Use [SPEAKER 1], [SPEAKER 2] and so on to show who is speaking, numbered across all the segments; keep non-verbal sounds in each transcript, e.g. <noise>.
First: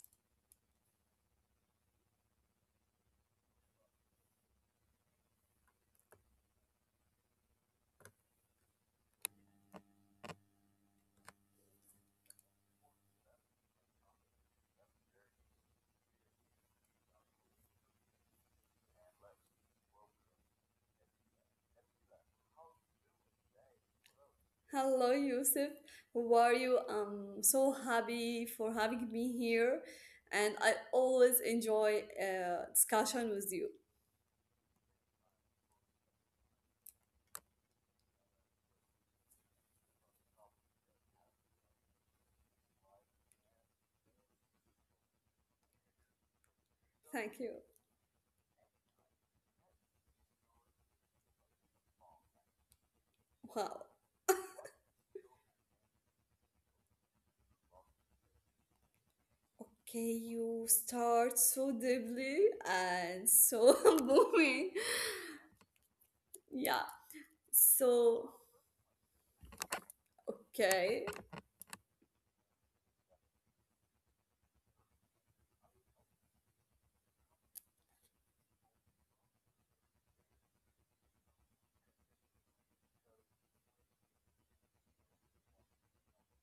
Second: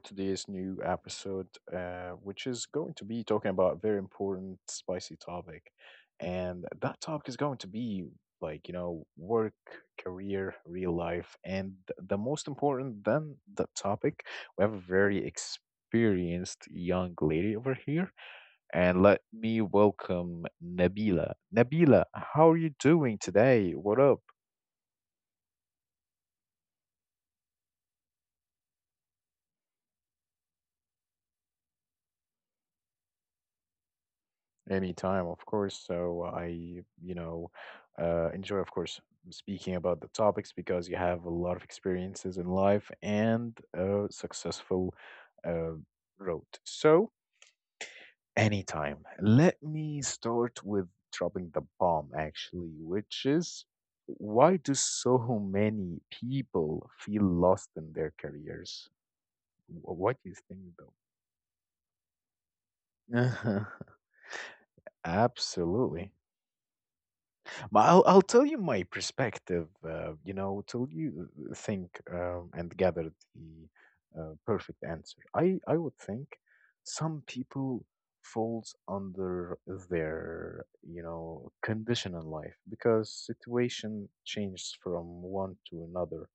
[SPEAKER 1] today's new episode, which is going to be talking about a very important, spicy topic. And that topic is going to be like, you know, work, career, real life. And the most important than the topic, we have a very experienced young lady over here. And let me welcome Nabila. Nabila, how are you doing today? What up?
[SPEAKER 2] Hello, Yusuf. How are you? I'm so happy for having me here, and I always enjoy discussion with you.
[SPEAKER 1] Anytime, of course. So I, you know, enjoy, of course, speaking about the topics because you have a lot of experiences in life and a successful uh, road. So
[SPEAKER 2] Thank you.
[SPEAKER 1] anytime. Let me start with dropping the bomb, actually, which is
[SPEAKER 2] Wow.
[SPEAKER 1] why do so many people feel lost in their careers? Wh-
[SPEAKER 2] Okay,
[SPEAKER 1] What do you
[SPEAKER 2] you
[SPEAKER 1] think, though?
[SPEAKER 2] start so deeply and so
[SPEAKER 1] <laughs>
[SPEAKER 2] <laughs> booming.
[SPEAKER 1] Absolutely.
[SPEAKER 2] Yeah.
[SPEAKER 1] But I'll
[SPEAKER 2] So,
[SPEAKER 1] tell you my perspective, you know, till
[SPEAKER 2] okay,
[SPEAKER 1] you think and gather the perfect answer. I would think some people falls under their, you know, condition in life because situation changes from one to another,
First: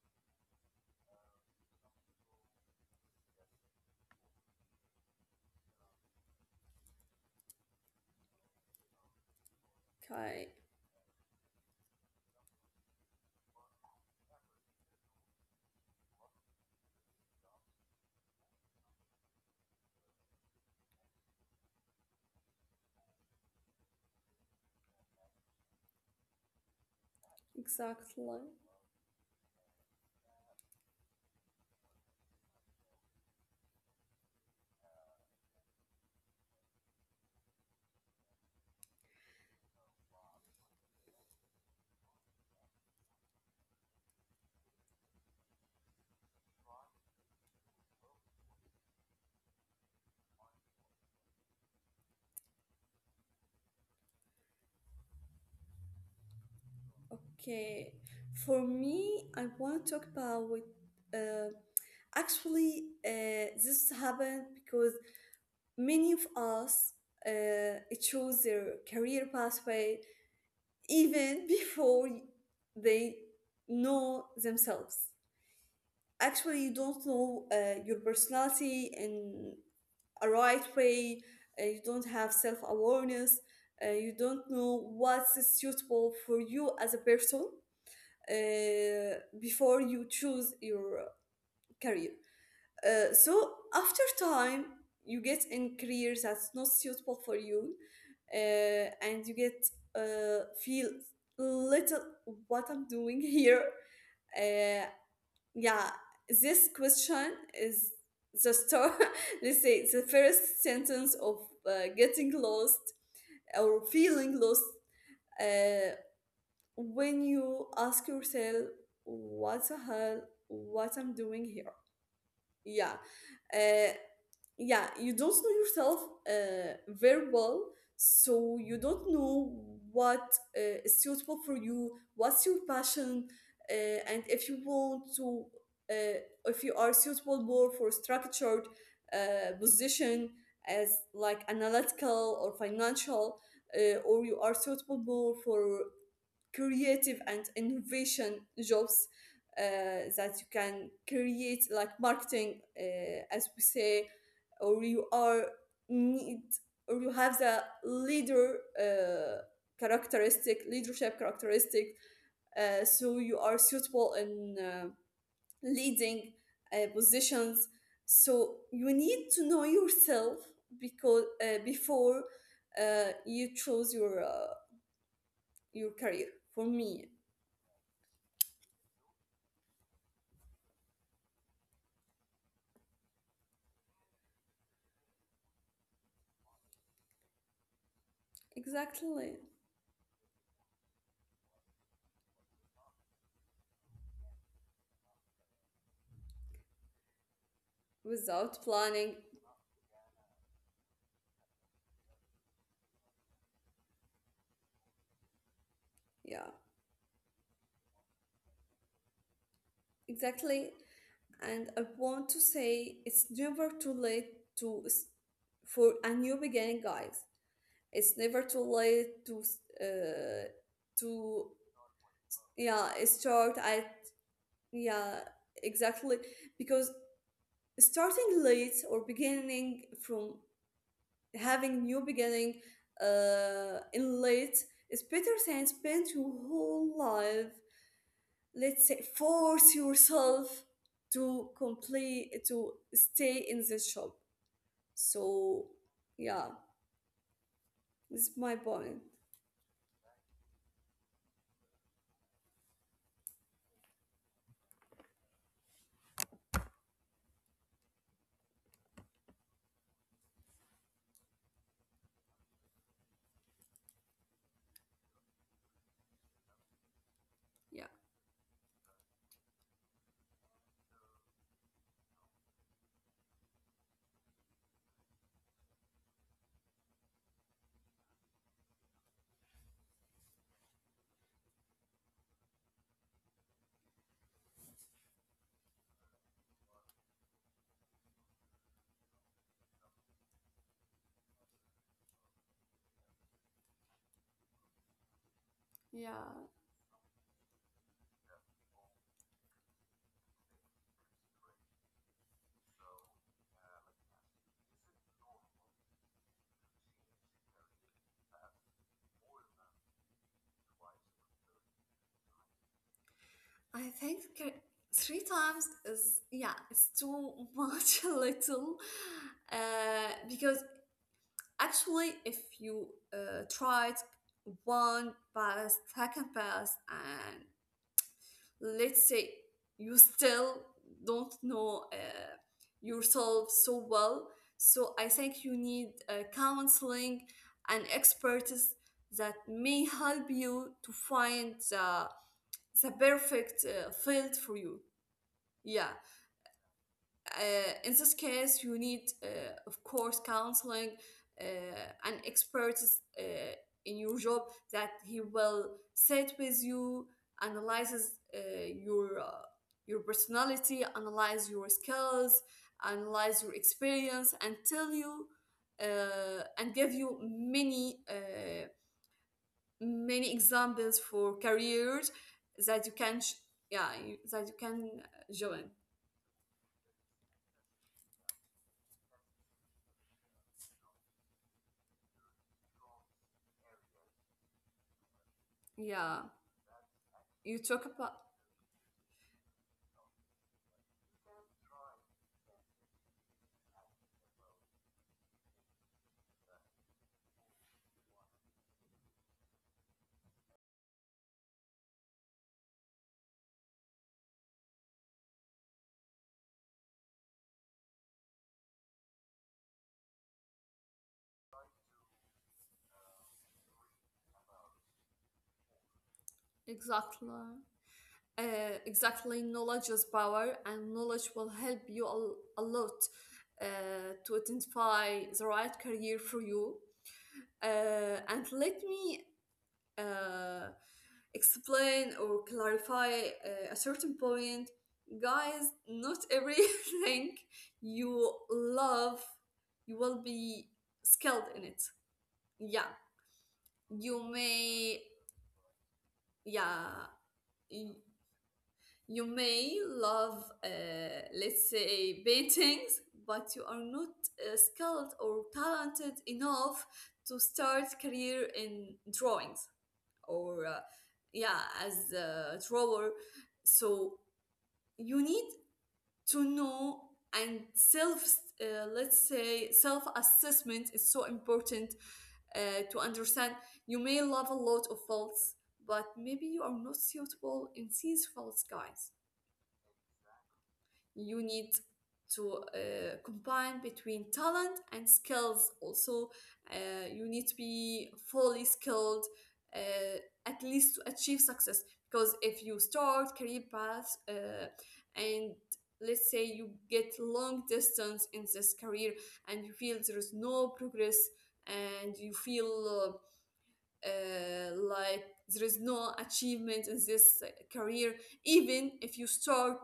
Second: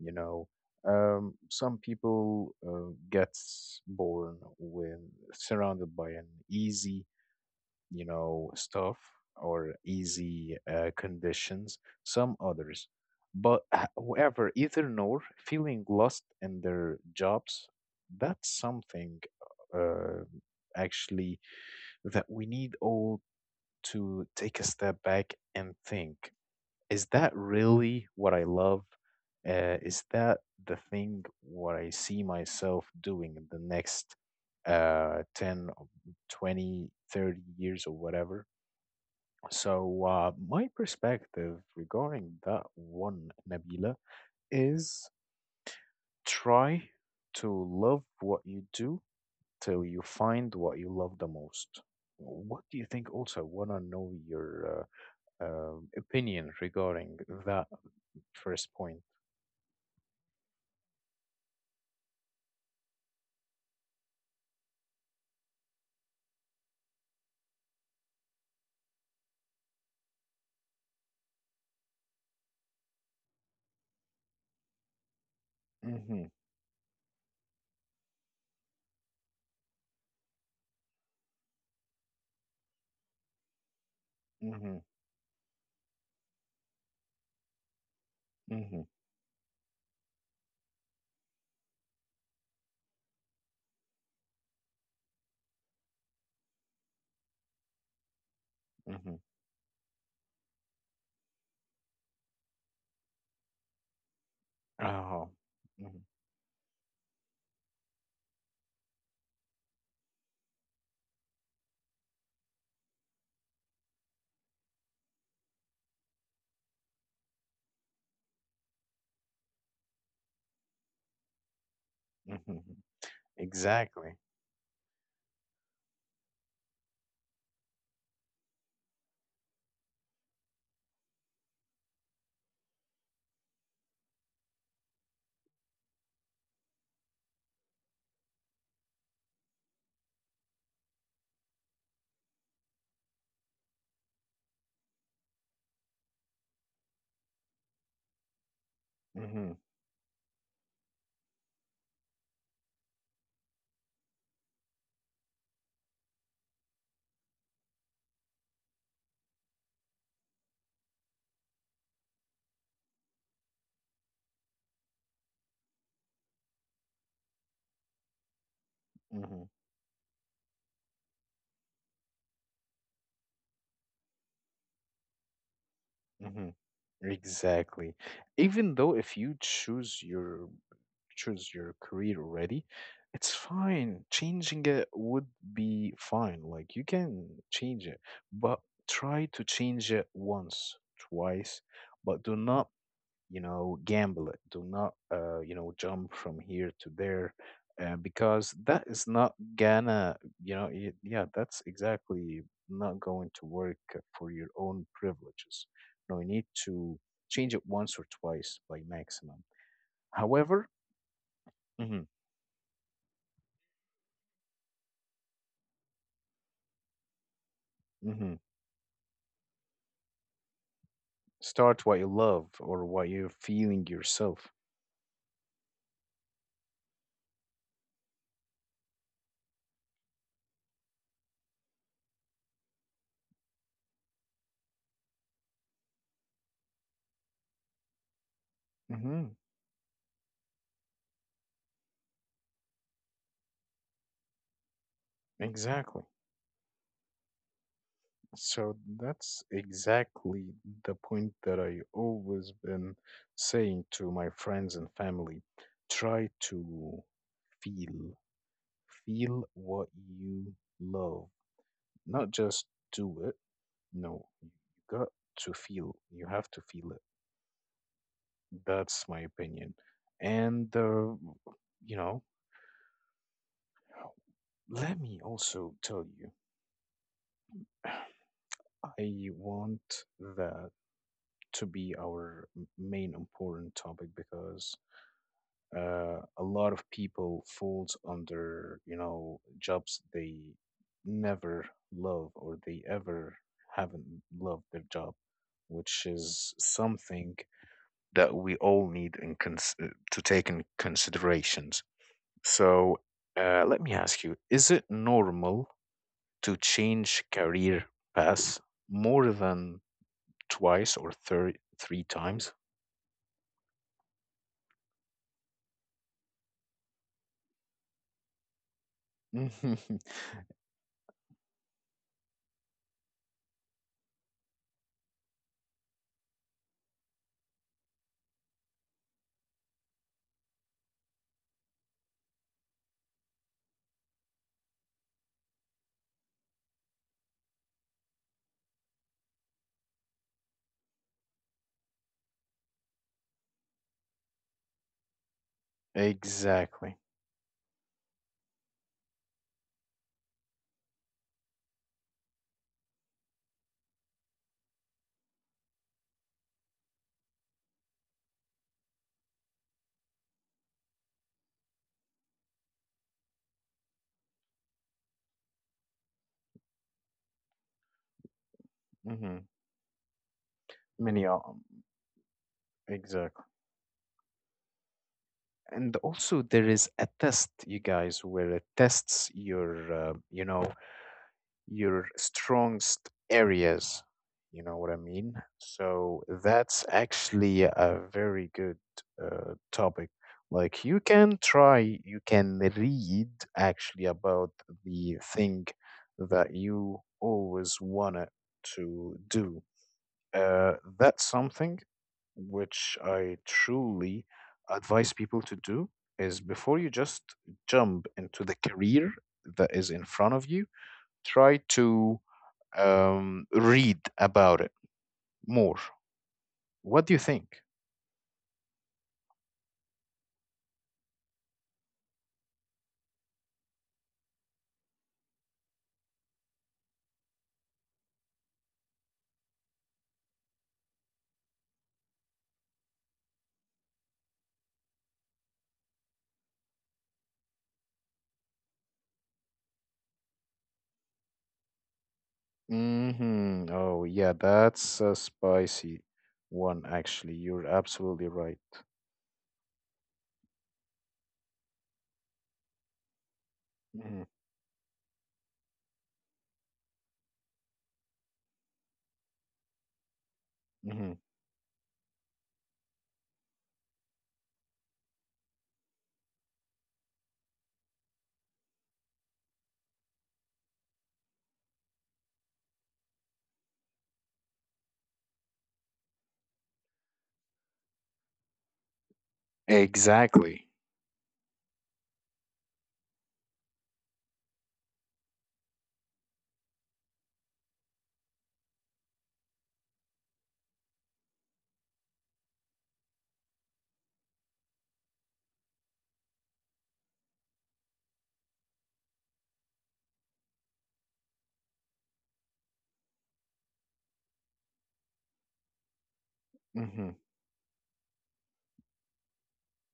[SPEAKER 1] you know. Some people gets born with surrounded by an easy you know, stuff or
[SPEAKER 2] okay,
[SPEAKER 1] easy conditions, some others. But however, either nor, feeling lost in their jobs, that's something uh, actually that we need all to take a step back and think. Is that really
[SPEAKER 2] exactly.
[SPEAKER 1] what I love? Is that the thing what I see myself doing in the next 10, 20, 30 years or whatever? So, my perspective regarding that one, Nabila, is try to love what you do till you find what you love the most. What do you think? Also, want to know your opinion regarding that
[SPEAKER 2] Okay, for
[SPEAKER 1] first point.
[SPEAKER 2] me, I want to talk about uh, actually, this happened because many of us uh, choose their career pathway even <laughs> before they know themselves.
[SPEAKER 1] Mm-hmm,
[SPEAKER 2] Actually, you don't know your personality in a right way. You don't have self awareness. You don't
[SPEAKER 1] mm-hmm,
[SPEAKER 2] know what's suitable for you as a person
[SPEAKER 1] mm-hmm,
[SPEAKER 2] before you choose your career. So after time, you get in careers that's not suitable for you, uh,
[SPEAKER 1] mm-hmm.
[SPEAKER 2] and you get feel little, what I'm doing <laughs> here. uh,
[SPEAKER 1] Oh,
[SPEAKER 2] yeah,
[SPEAKER 1] mm-hmm,
[SPEAKER 2] this question is the start. <laughs> Let's say it's the first sentence of getting lost or feeling lost, uh, when you ask yourself, what the hell, what I'm doing here.
[SPEAKER 1] mm-hmm. Mm-hmm.
[SPEAKER 2] Yeah.
[SPEAKER 1] Exactly.
[SPEAKER 2] Uh, yeah, you don't know yourself very well, so you don't know what is suitable for you, what's your passion, uh, and if you want to, uh, if you are suitable more for structured position, as like analytical or financial, or you are suitable more for creative and innovation jobs,
[SPEAKER 1] Mm-hmm,
[SPEAKER 2] that you can create, like marketing, as we say, or you are need, or you have the leader uh, characteristic, leadership characteristic, so you are suitable in leading positions, so you need
[SPEAKER 1] mm-hmm,
[SPEAKER 2] to know yourself, because before you choose your career,
[SPEAKER 1] mm-hmm.
[SPEAKER 2] for me.
[SPEAKER 1] Exactly. Even though if you choose your career already, it's fine. Changing it would be fine. Like you can change it, but try
[SPEAKER 2] Exactly.
[SPEAKER 1] to change it once, twice, but do not, you know, gamble it. Do not, you know, jump from here to there. Because
[SPEAKER 2] Without
[SPEAKER 1] that is
[SPEAKER 2] planning.
[SPEAKER 1] not gonna, you know, yeah, that's exactly not going to work for your own privileges. No, you need
[SPEAKER 2] Yeah,
[SPEAKER 1] to change it once or twice by maximum. However,
[SPEAKER 2] exactly. And I
[SPEAKER 1] mhm,
[SPEAKER 2] want to say, it's never too late to for a new beginning, guys. It's
[SPEAKER 1] mhm.
[SPEAKER 2] never too late to to,
[SPEAKER 1] Start what you love or
[SPEAKER 2] yeah,
[SPEAKER 1] what you're
[SPEAKER 2] start,
[SPEAKER 1] feeling
[SPEAKER 2] I
[SPEAKER 1] yourself.
[SPEAKER 2] yeah exactly, because starting late, or beginning from having new beginning in late, is better than spend your whole life, let's say,
[SPEAKER 1] Hmm.
[SPEAKER 2] force yourself to complete, to stay in the shop. So,
[SPEAKER 1] Exactly.
[SPEAKER 2] yeah, it's my
[SPEAKER 1] So
[SPEAKER 2] point.
[SPEAKER 1] that's exactly the point that I always been saying to my friends and family. Try to feel, feel what you love, not just do it. No, you got to feel. You have to feel it.
[SPEAKER 2] Yeah,
[SPEAKER 1] That's my opinion. And you know, let me also tell you. <sighs> I want that to be our main important topic because a lot of people falls under, you know, jobs they never love or they ever haven't loved their job, which
[SPEAKER 2] yeah.
[SPEAKER 1] is something that we all need in to take in considerations. So let me ask you, is it normal to change career paths more than twice or thir three times.
[SPEAKER 2] I think three times is, yeah, it's too much <laughs> a little,
[SPEAKER 1] Mhm. <laughs>
[SPEAKER 2] because actually, if you tried one pass, second pass, and let's say you still don't know yourself so well, so I think you need counseling and expertise that may help you to find the perfect field for you. Yeah.
[SPEAKER 1] Exactly.
[SPEAKER 2] In this case, you need, of course, counseling, uh, an expert uh, in your job, that he will sit with you, analyzes your uh, your personality, analyze your skills, analyze your experience, and tell you, and give you many
[SPEAKER 1] Hmm.
[SPEAKER 2] many examples
[SPEAKER 1] Many
[SPEAKER 2] for
[SPEAKER 1] are
[SPEAKER 2] careers that you can
[SPEAKER 1] exactly.
[SPEAKER 2] yeah, you, that you can join.
[SPEAKER 1] And also there is a test, you guys, where it tests your, you know, your strongest areas. You know what I mean? So
[SPEAKER 2] Yeah,
[SPEAKER 1] that's actually
[SPEAKER 2] you talk
[SPEAKER 1] a
[SPEAKER 2] about.
[SPEAKER 1] very good topic. Like you can try, you can read actually about the thing that you always wanted to do. That's something which I truly advise people to do is before you just jump into the career that is in front of you, try to read about it more. What do you
[SPEAKER 2] Exactly.
[SPEAKER 1] think?
[SPEAKER 2] Uh, exactly. Knowledge is power, and knowledge will help you a lot to identify the right career for you. And let me uh, explain or clarify a certain point. Guys, not everything <laughs> you love, you will be skilled in it. Yeah,
[SPEAKER 1] Hmm. Oh, yeah,
[SPEAKER 2] you
[SPEAKER 1] that's
[SPEAKER 2] may,
[SPEAKER 1] a spicy one,
[SPEAKER 2] yeah.
[SPEAKER 1] actually. You're absolutely right.
[SPEAKER 2] You may love, let's say, paintings, but you are not
[SPEAKER 1] Hmm.
[SPEAKER 2] skilled or talented enough to start career in drawings, or,
[SPEAKER 1] Hmm.
[SPEAKER 2] yeah, as a drawer. So you need to know and self, let's say, self assessment is so important, uh, to understand. You may love a lot of faults, but maybe you are not suitable in these faults, guys.
[SPEAKER 1] Exactly.
[SPEAKER 2] You need to combine between talent and skills also. You need to be fully skilled uh, at least, to achieve success, because if you start career path and let's say you get long distance in this career, and you feel there is no progress, and you feel like there is no achievement in
[SPEAKER 1] Hmm.
[SPEAKER 2] this career, even if you start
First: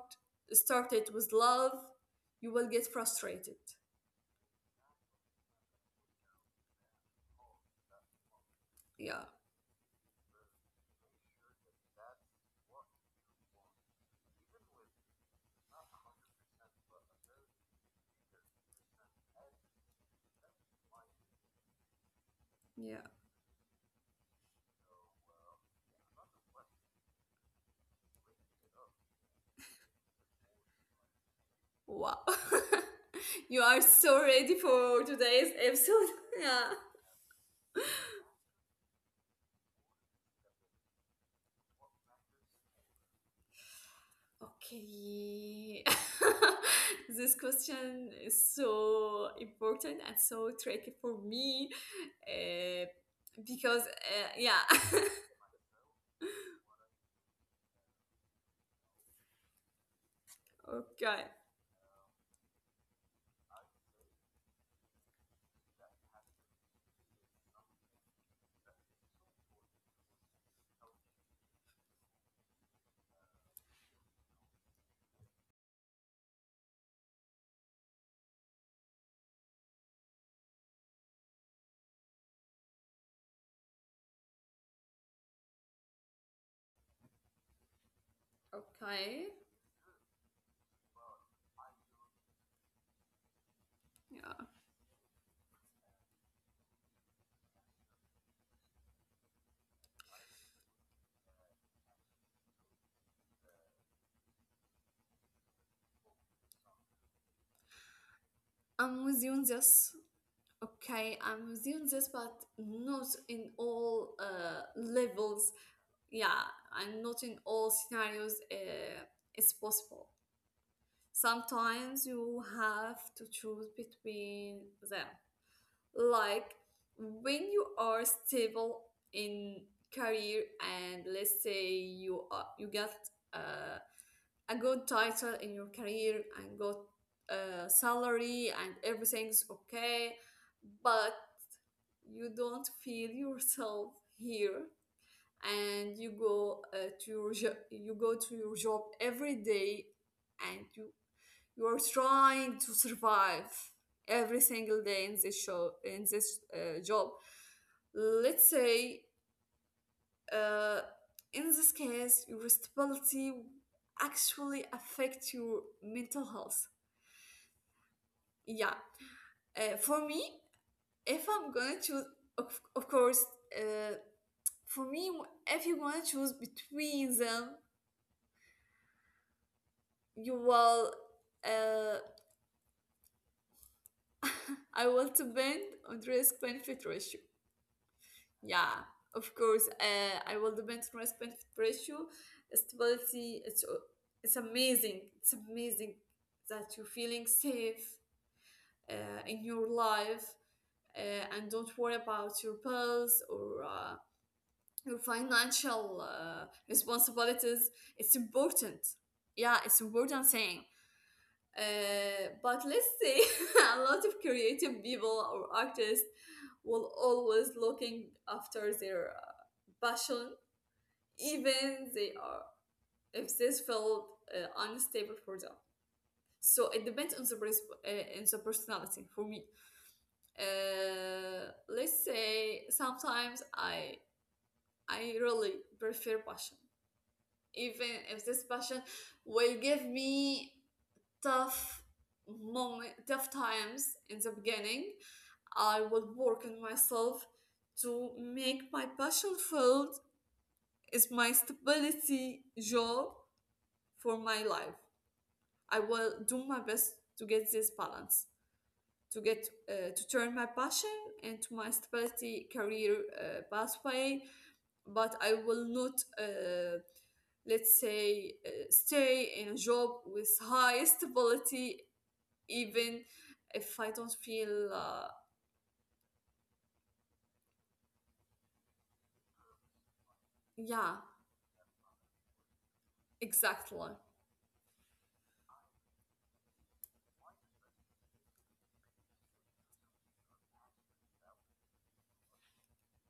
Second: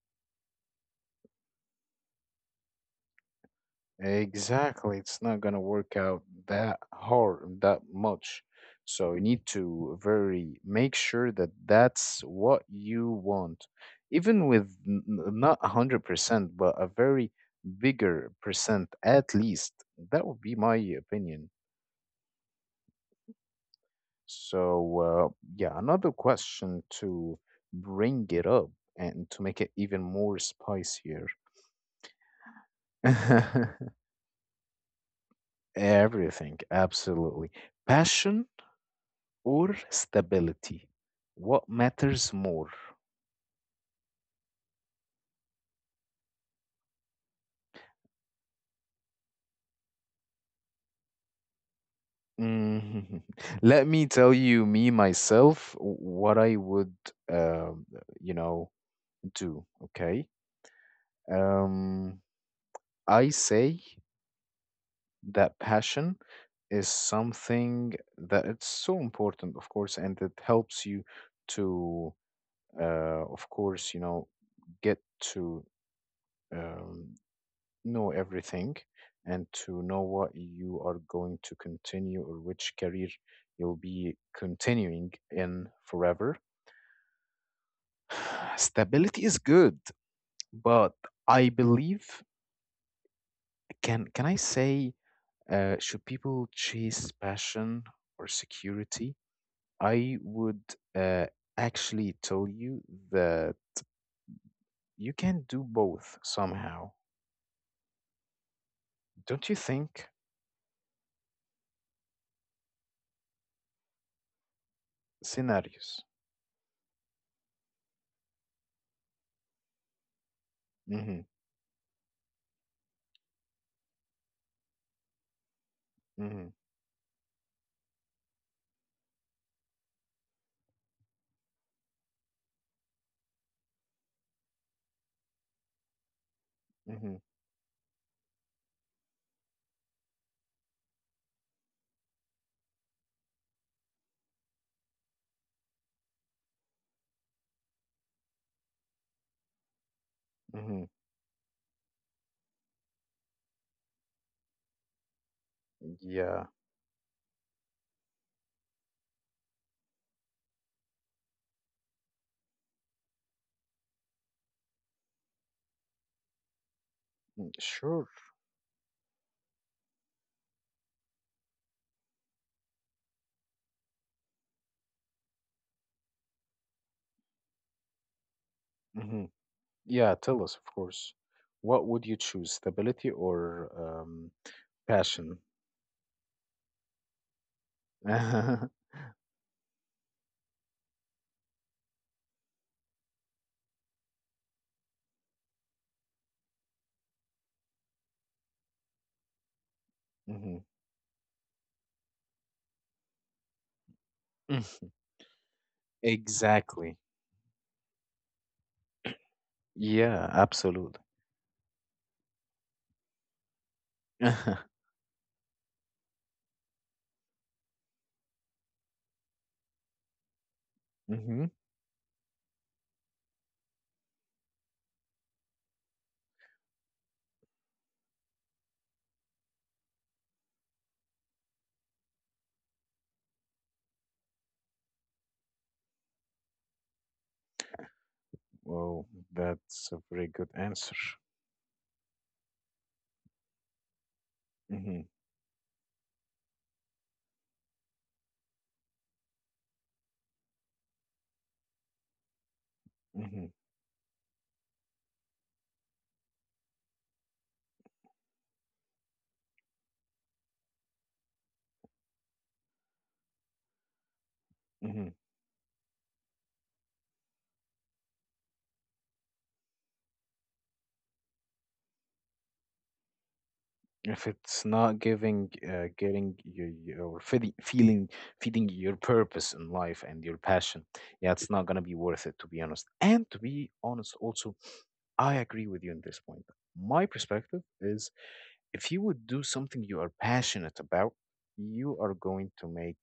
[SPEAKER 2] start it with love, you will get frustrated.
[SPEAKER 1] Exactly. It's not gonna work out that hard and that much. So you
[SPEAKER 2] Yeah,
[SPEAKER 1] need to very make sure that that's what you want, even with not 100%, but a very bigger percent at least. That would be my opinion.
[SPEAKER 2] yeah.
[SPEAKER 1] So, yeah, another question to bring it up and to make it even more spicier.
[SPEAKER 2] Wow. <laughs> You are
[SPEAKER 1] <laughs>
[SPEAKER 2] so ready for today's episode. <laughs>
[SPEAKER 1] Everything,
[SPEAKER 2] Yeah.
[SPEAKER 1] absolutely. Passion or stability? What matters more?
[SPEAKER 2] Okay. <laughs> This question is so important and so tricky for me, uh,
[SPEAKER 1] Mm, <laughs> let
[SPEAKER 2] because
[SPEAKER 1] me tell you,
[SPEAKER 2] yeah.
[SPEAKER 1] me
[SPEAKER 2] <laughs>
[SPEAKER 1] myself, what I would, um, you know, do. Okay.
[SPEAKER 2] okay
[SPEAKER 1] Um, I say that passion is something that it's so important, of course, and it helps you to, of course, you know, get to um, know everything and to know what you are going to continue or which career you'll be continuing in forever. <sighs> Stability is
[SPEAKER 2] okay
[SPEAKER 1] good, but I believe can I
[SPEAKER 2] Yeah.
[SPEAKER 1] say should people chase passion or security? I would uh, actually tell you that you can do both somehow.
[SPEAKER 2] I'm with you on
[SPEAKER 1] Don't you
[SPEAKER 2] this.
[SPEAKER 1] think?
[SPEAKER 2] Okay, I'm with you on this, but not in all levels.
[SPEAKER 1] Scenarios.
[SPEAKER 2] Yeah, and not in all scenarios, it's possible.
[SPEAKER 1] Mm-hmm.
[SPEAKER 2] Sometimes you have to choose between them,
[SPEAKER 1] Mm-hmm.
[SPEAKER 2] like when you are stable in career, and let's say you get uh, a good title in your career, and good
[SPEAKER 1] Mm-hmm.
[SPEAKER 2] salary, and everything's okay, but you don't feel yourself here, and you go to your you go to your job every day, and you
[SPEAKER 1] Mm-hmm.
[SPEAKER 2] you are trying to survive every single day in this show, in this
[SPEAKER 1] Yeah.
[SPEAKER 2] job, let's say, uh, in this case, your responsibility actually affects your mental health.
[SPEAKER 1] Mm, sure.
[SPEAKER 2] Yeah. For me, if I'm gonna choose, of course, uh, for me, if you want to choose between them,
[SPEAKER 1] Hmm. Yeah,
[SPEAKER 2] you
[SPEAKER 1] tell us, of
[SPEAKER 2] will
[SPEAKER 1] course. What
[SPEAKER 2] uh,
[SPEAKER 1] would you choose, stability or
[SPEAKER 2] <laughs> I want to
[SPEAKER 1] passion?
[SPEAKER 2] bend on risk benefit ratio. Yeah,
[SPEAKER 1] <laughs> Hmm.
[SPEAKER 2] of course. I will depend on respect pressure. Stability, it's amazing. It's amazing that you're feeling safe in your life, and don't worry about your bills, or your financial
[SPEAKER 1] Exactly.
[SPEAKER 2] responsibilities. It's important. Yeah, it's important
[SPEAKER 1] Yeah,
[SPEAKER 2] thing.
[SPEAKER 1] absolutely.
[SPEAKER 2] But let's say <laughs> a lot of creative
[SPEAKER 1] <laughs>
[SPEAKER 2] people or artists will always looking after their passion,
[SPEAKER 1] Hmm.
[SPEAKER 2] even they are, if this felt unstable for them. So it depends on the on the personality for me. Let's say sometimes I, really prefer passion, even if this passion
[SPEAKER 1] Well,
[SPEAKER 2] will
[SPEAKER 1] that's
[SPEAKER 2] give
[SPEAKER 1] a very good
[SPEAKER 2] me
[SPEAKER 1] answer.
[SPEAKER 2] tough moment, tough times in the
[SPEAKER 1] Hmm.
[SPEAKER 2] beginning. I will work on myself to make my passion filled is my stability job
[SPEAKER 1] Hmm.
[SPEAKER 2] for my life. I will do my best to get this balance, to get to turn my passion into my stability career pathway. But
[SPEAKER 1] Hmm.
[SPEAKER 2] I will not, let's say, stay in a job with high stability, even if I don't
[SPEAKER 1] If it's
[SPEAKER 2] feel.
[SPEAKER 1] not
[SPEAKER 2] Uh,
[SPEAKER 1] giving getting your, your feeding your purpose in life and your passion,
[SPEAKER 2] yeah,
[SPEAKER 1] yeah, it's not going to be worth it, to be honest. And to be
[SPEAKER 2] exactly,
[SPEAKER 1] honest also, I agree with you in this point. My perspective is if you would do something you are passionate about, you are going to make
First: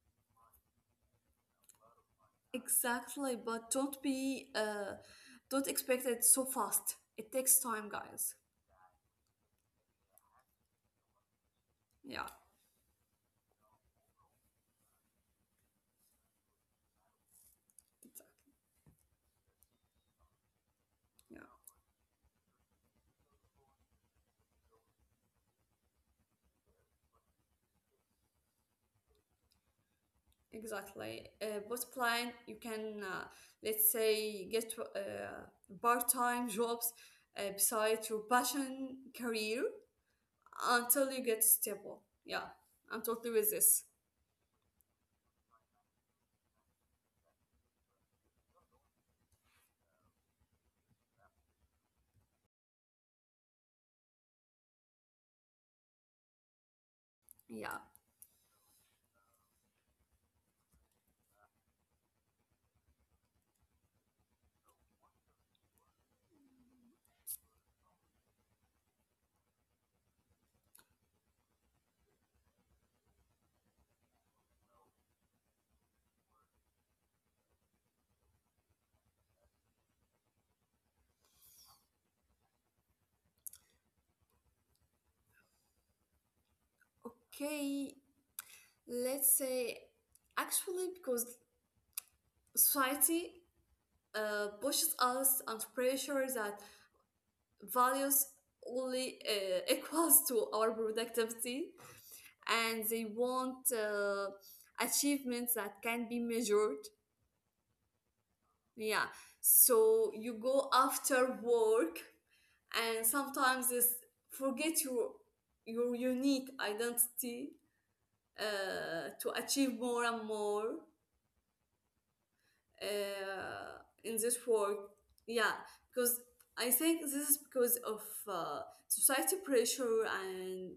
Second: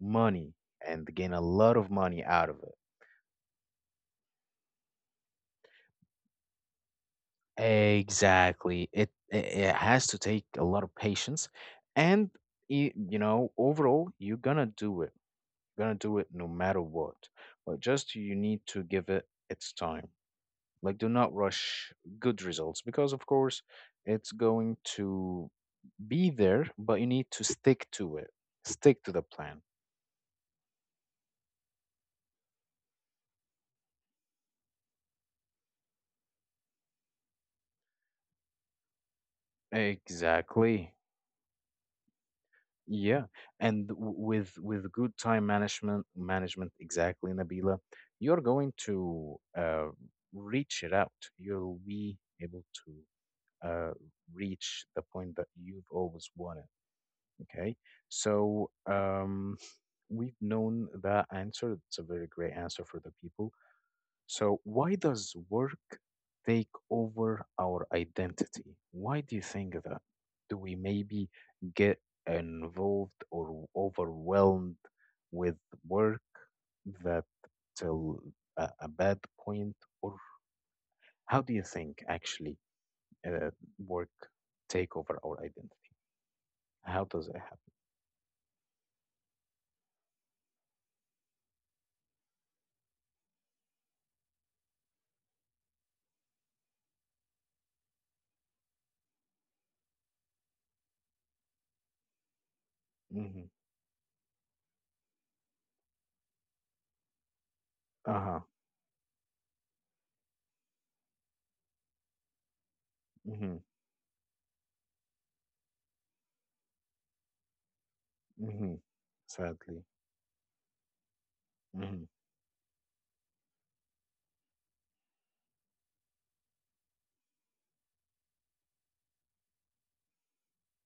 [SPEAKER 1] money and gain a lot of money out of
[SPEAKER 2] exactly. But don't be, don't expect it so fast. It takes time,
[SPEAKER 1] it.
[SPEAKER 2] guys.
[SPEAKER 1] Exactly. It it has to take a lot of patience. And
[SPEAKER 2] Yeah,
[SPEAKER 1] you know, overall, you're gonna do it no matter what. But just you need to give it its time. Like, do not
[SPEAKER 2] yeah.
[SPEAKER 1] rush good results because, of course, it's going to be there, but you need to stick to it. Stick to the plan.
[SPEAKER 2] Exactly. Bottom plan, you can, let's say, get part time jobs beside your passion career,
[SPEAKER 1] Exactly.
[SPEAKER 2] until you get stable. Yeah, I'm
[SPEAKER 1] Yeah.
[SPEAKER 2] totally with this.
[SPEAKER 1] And with good time management exactly, Nabila, you're going to reach it out. You'll be able to uh, reach the point that you've always wanted. Okay,
[SPEAKER 2] Yeah.
[SPEAKER 1] so we've known that answer. It's a very great answer for the people. So, why does work take over our identity? Why do you think that? Do we maybe get involved or overwhelmed with work that till a bad point, or how do you think actually uh, work take over our identity? How does it
[SPEAKER 2] Okay, let's say, actually, because society pushes us under pressure that values only <laughs> equals to our productivity, and they
[SPEAKER 1] happen?
[SPEAKER 2] want achievements that can be measured.
[SPEAKER 1] Hmm. Uh
[SPEAKER 2] Yeah. So you go after work, and
[SPEAKER 1] huh.
[SPEAKER 2] sometimes it's forget your unique identity,
[SPEAKER 1] Hmm.
[SPEAKER 2] to
[SPEAKER 1] Sadly.
[SPEAKER 2] achieve more and more
[SPEAKER 1] Hmm.
[SPEAKER 2] uh, in this work. Yeah, because I think this is because of uh, society pressure, and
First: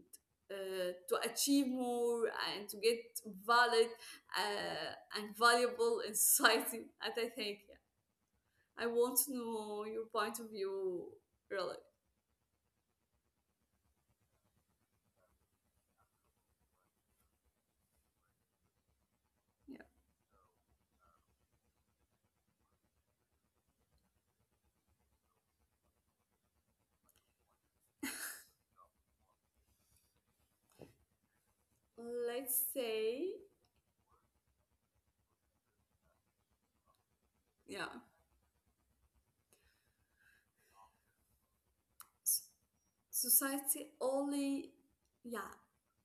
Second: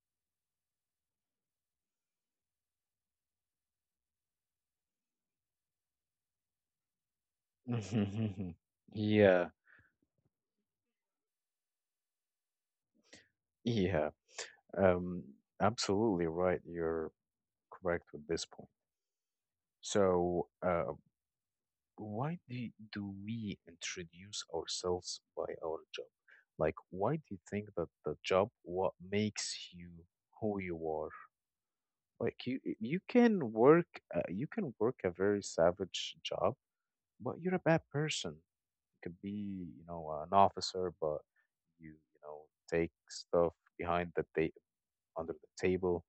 [SPEAKER 2] to achieve more, and to get valid and valuable in society. <laughs> And I think,
[SPEAKER 1] Hmm.
[SPEAKER 2] yeah. I
[SPEAKER 1] <laughs>
[SPEAKER 2] want to
[SPEAKER 1] Yeah.
[SPEAKER 2] know your point of view, really.
[SPEAKER 1] Yeah. Um, Absolutely right. You're correct with this point.
[SPEAKER 2] Yeah,
[SPEAKER 1] So, why do we introduce ourselves by our job? Like, why do you think that the job, what makes you who you are? Like,
[SPEAKER 2] let's
[SPEAKER 1] you
[SPEAKER 2] say,
[SPEAKER 1] can work, you can work a very savage job, but you're a bad
[SPEAKER 2] yeah,
[SPEAKER 1] person. You could be, you know, an officer, but you know,
[SPEAKER 2] s-
[SPEAKER 1] take stuff
[SPEAKER 2] society
[SPEAKER 1] behind the
[SPEAKER 2] only.
[SPEAKER 1] under
[SPEAKER 2] Yeah,
[SPEAKER 1] the table,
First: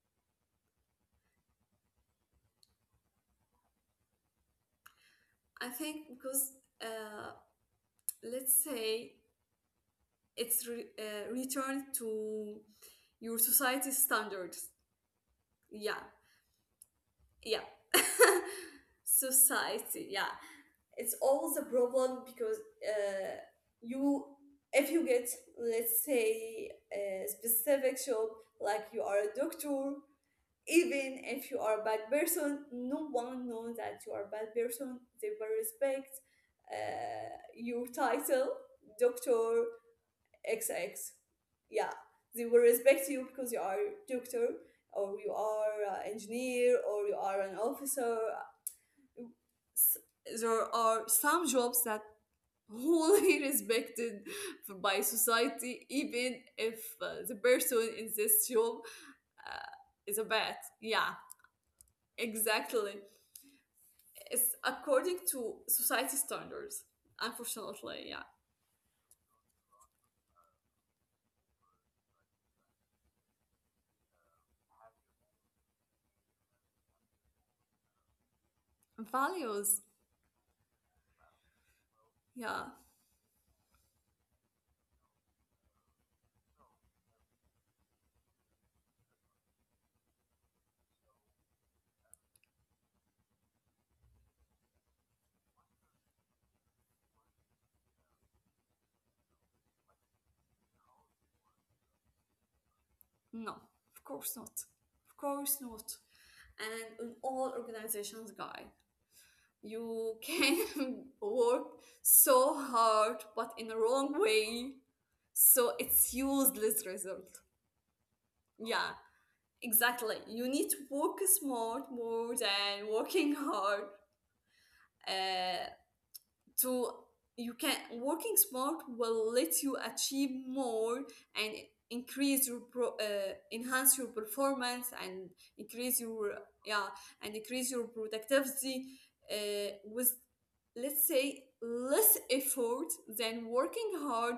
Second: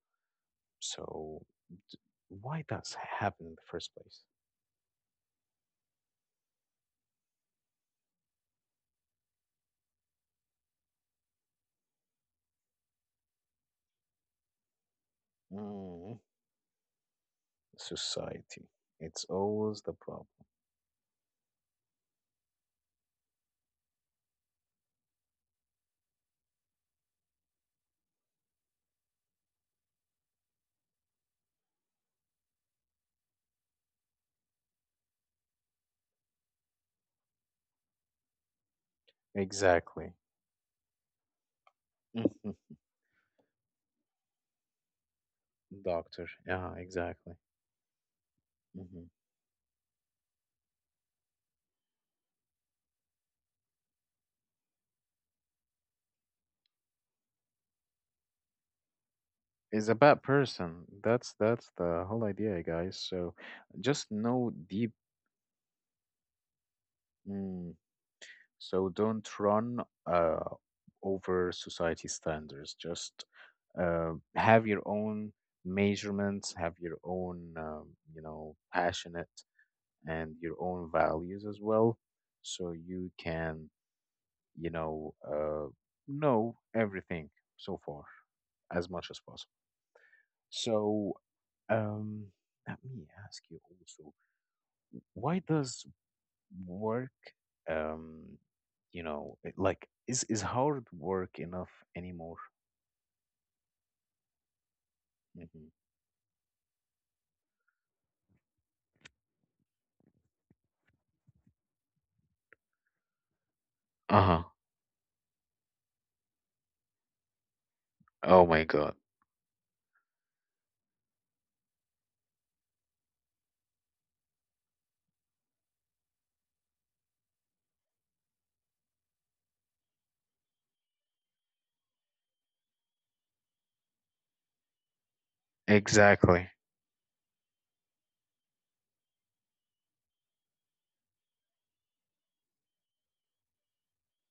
[SPEAKER 1] so why does it happen in the first place?
[SPEAKER 2] I think because uh, let's say it's returned to your society standards. Yeah,
[SPEAKER 1] Mm.
[SPEAKER 2] yeah. <laughs>
[SPEAKER 1] Society, it's always the
[SPEAKER 2] Society,
[SPEAKER 1] problem.
[SPEAKER 2] yeah. It's always a problem, because uh, you, if you get, let's say, a specific job, like you are a doctor, even if you are a bad person, no one knows that you are a bad person. They will respect your title, doctor,
[SPEAKER 1] Exactly.
[SPEAKER 2] X X. Yeah, they
[SPEAKER 1] Mhm.
[SPEAKER 2] will respect you because you are doctor, or you are
[SPEAKER 1] Doctor,
[SPEAKER 2] engineer,
[SPEAKER 1] yeah,
[SPEAKER 2] or you are
[SPEAKER 1] exactly.
[SPEAKER 2] an officer.
[SPEAKER 1] Mhm.
[SPEAKER 2] S- There are some jobs that wholly <laughs> respected by society, even if the person in this job uh,
[SPEAKER 1] Is a
[SPEAKER 2] is a
[SPEAKER 1] bad
[SPEAKER 2] bad.
[SPEAKER 1] person,
[SPEAKER 2] Yeah,
[SPEAKER 1] that's the whole idea,
[SPEAKER 2] exactly.
[SPEAKER 1] guys. So just
[SPEAKER 2] It's
[SPEAKER 1] know deep.
[SPEAKER 2] according to society standards,
[SPEAKER 1] Mm.
[SPEAKER 2] unfortunately. Yeah,
[SPEAKER 1] So don't run uh, over society standards. Just have your own measurements, have your own, you know, passionate
[SPEAKER 2] values.
[SPEAKER 1] and your own values as well.
[SPEAKER 2] Yeah,
[SPEAKER 1] So you can, you know everything so far as much as possible. So um, let me ask you also, why does work um you know like is hard work enough anymore?
[SPEAKER 2] no, of course not. Of course
[SPEAKER 1] Hmm.
[SPEAKER 2] not. And in all organizations, guy, you can <laughs> work so hard, but in the wrong
[SPEAKER 1] Uh-huh.
[SPEAKER 2] way, so it's useless result.
[SPEAKER 1] Oh my
[SPEAKER 2] Yeah,
[SPEAKER 1] God.
[SPEAKER 2] exactly. You need to work smart more than working hard, uh, to, you can, working smart will let you achieve more, and increase your enhance your performance, and increase your,
[SPEAKER 1] Exactly.
[SPEAKER 2] yeah, and increase your productivity with, let's say, less effort than working hard.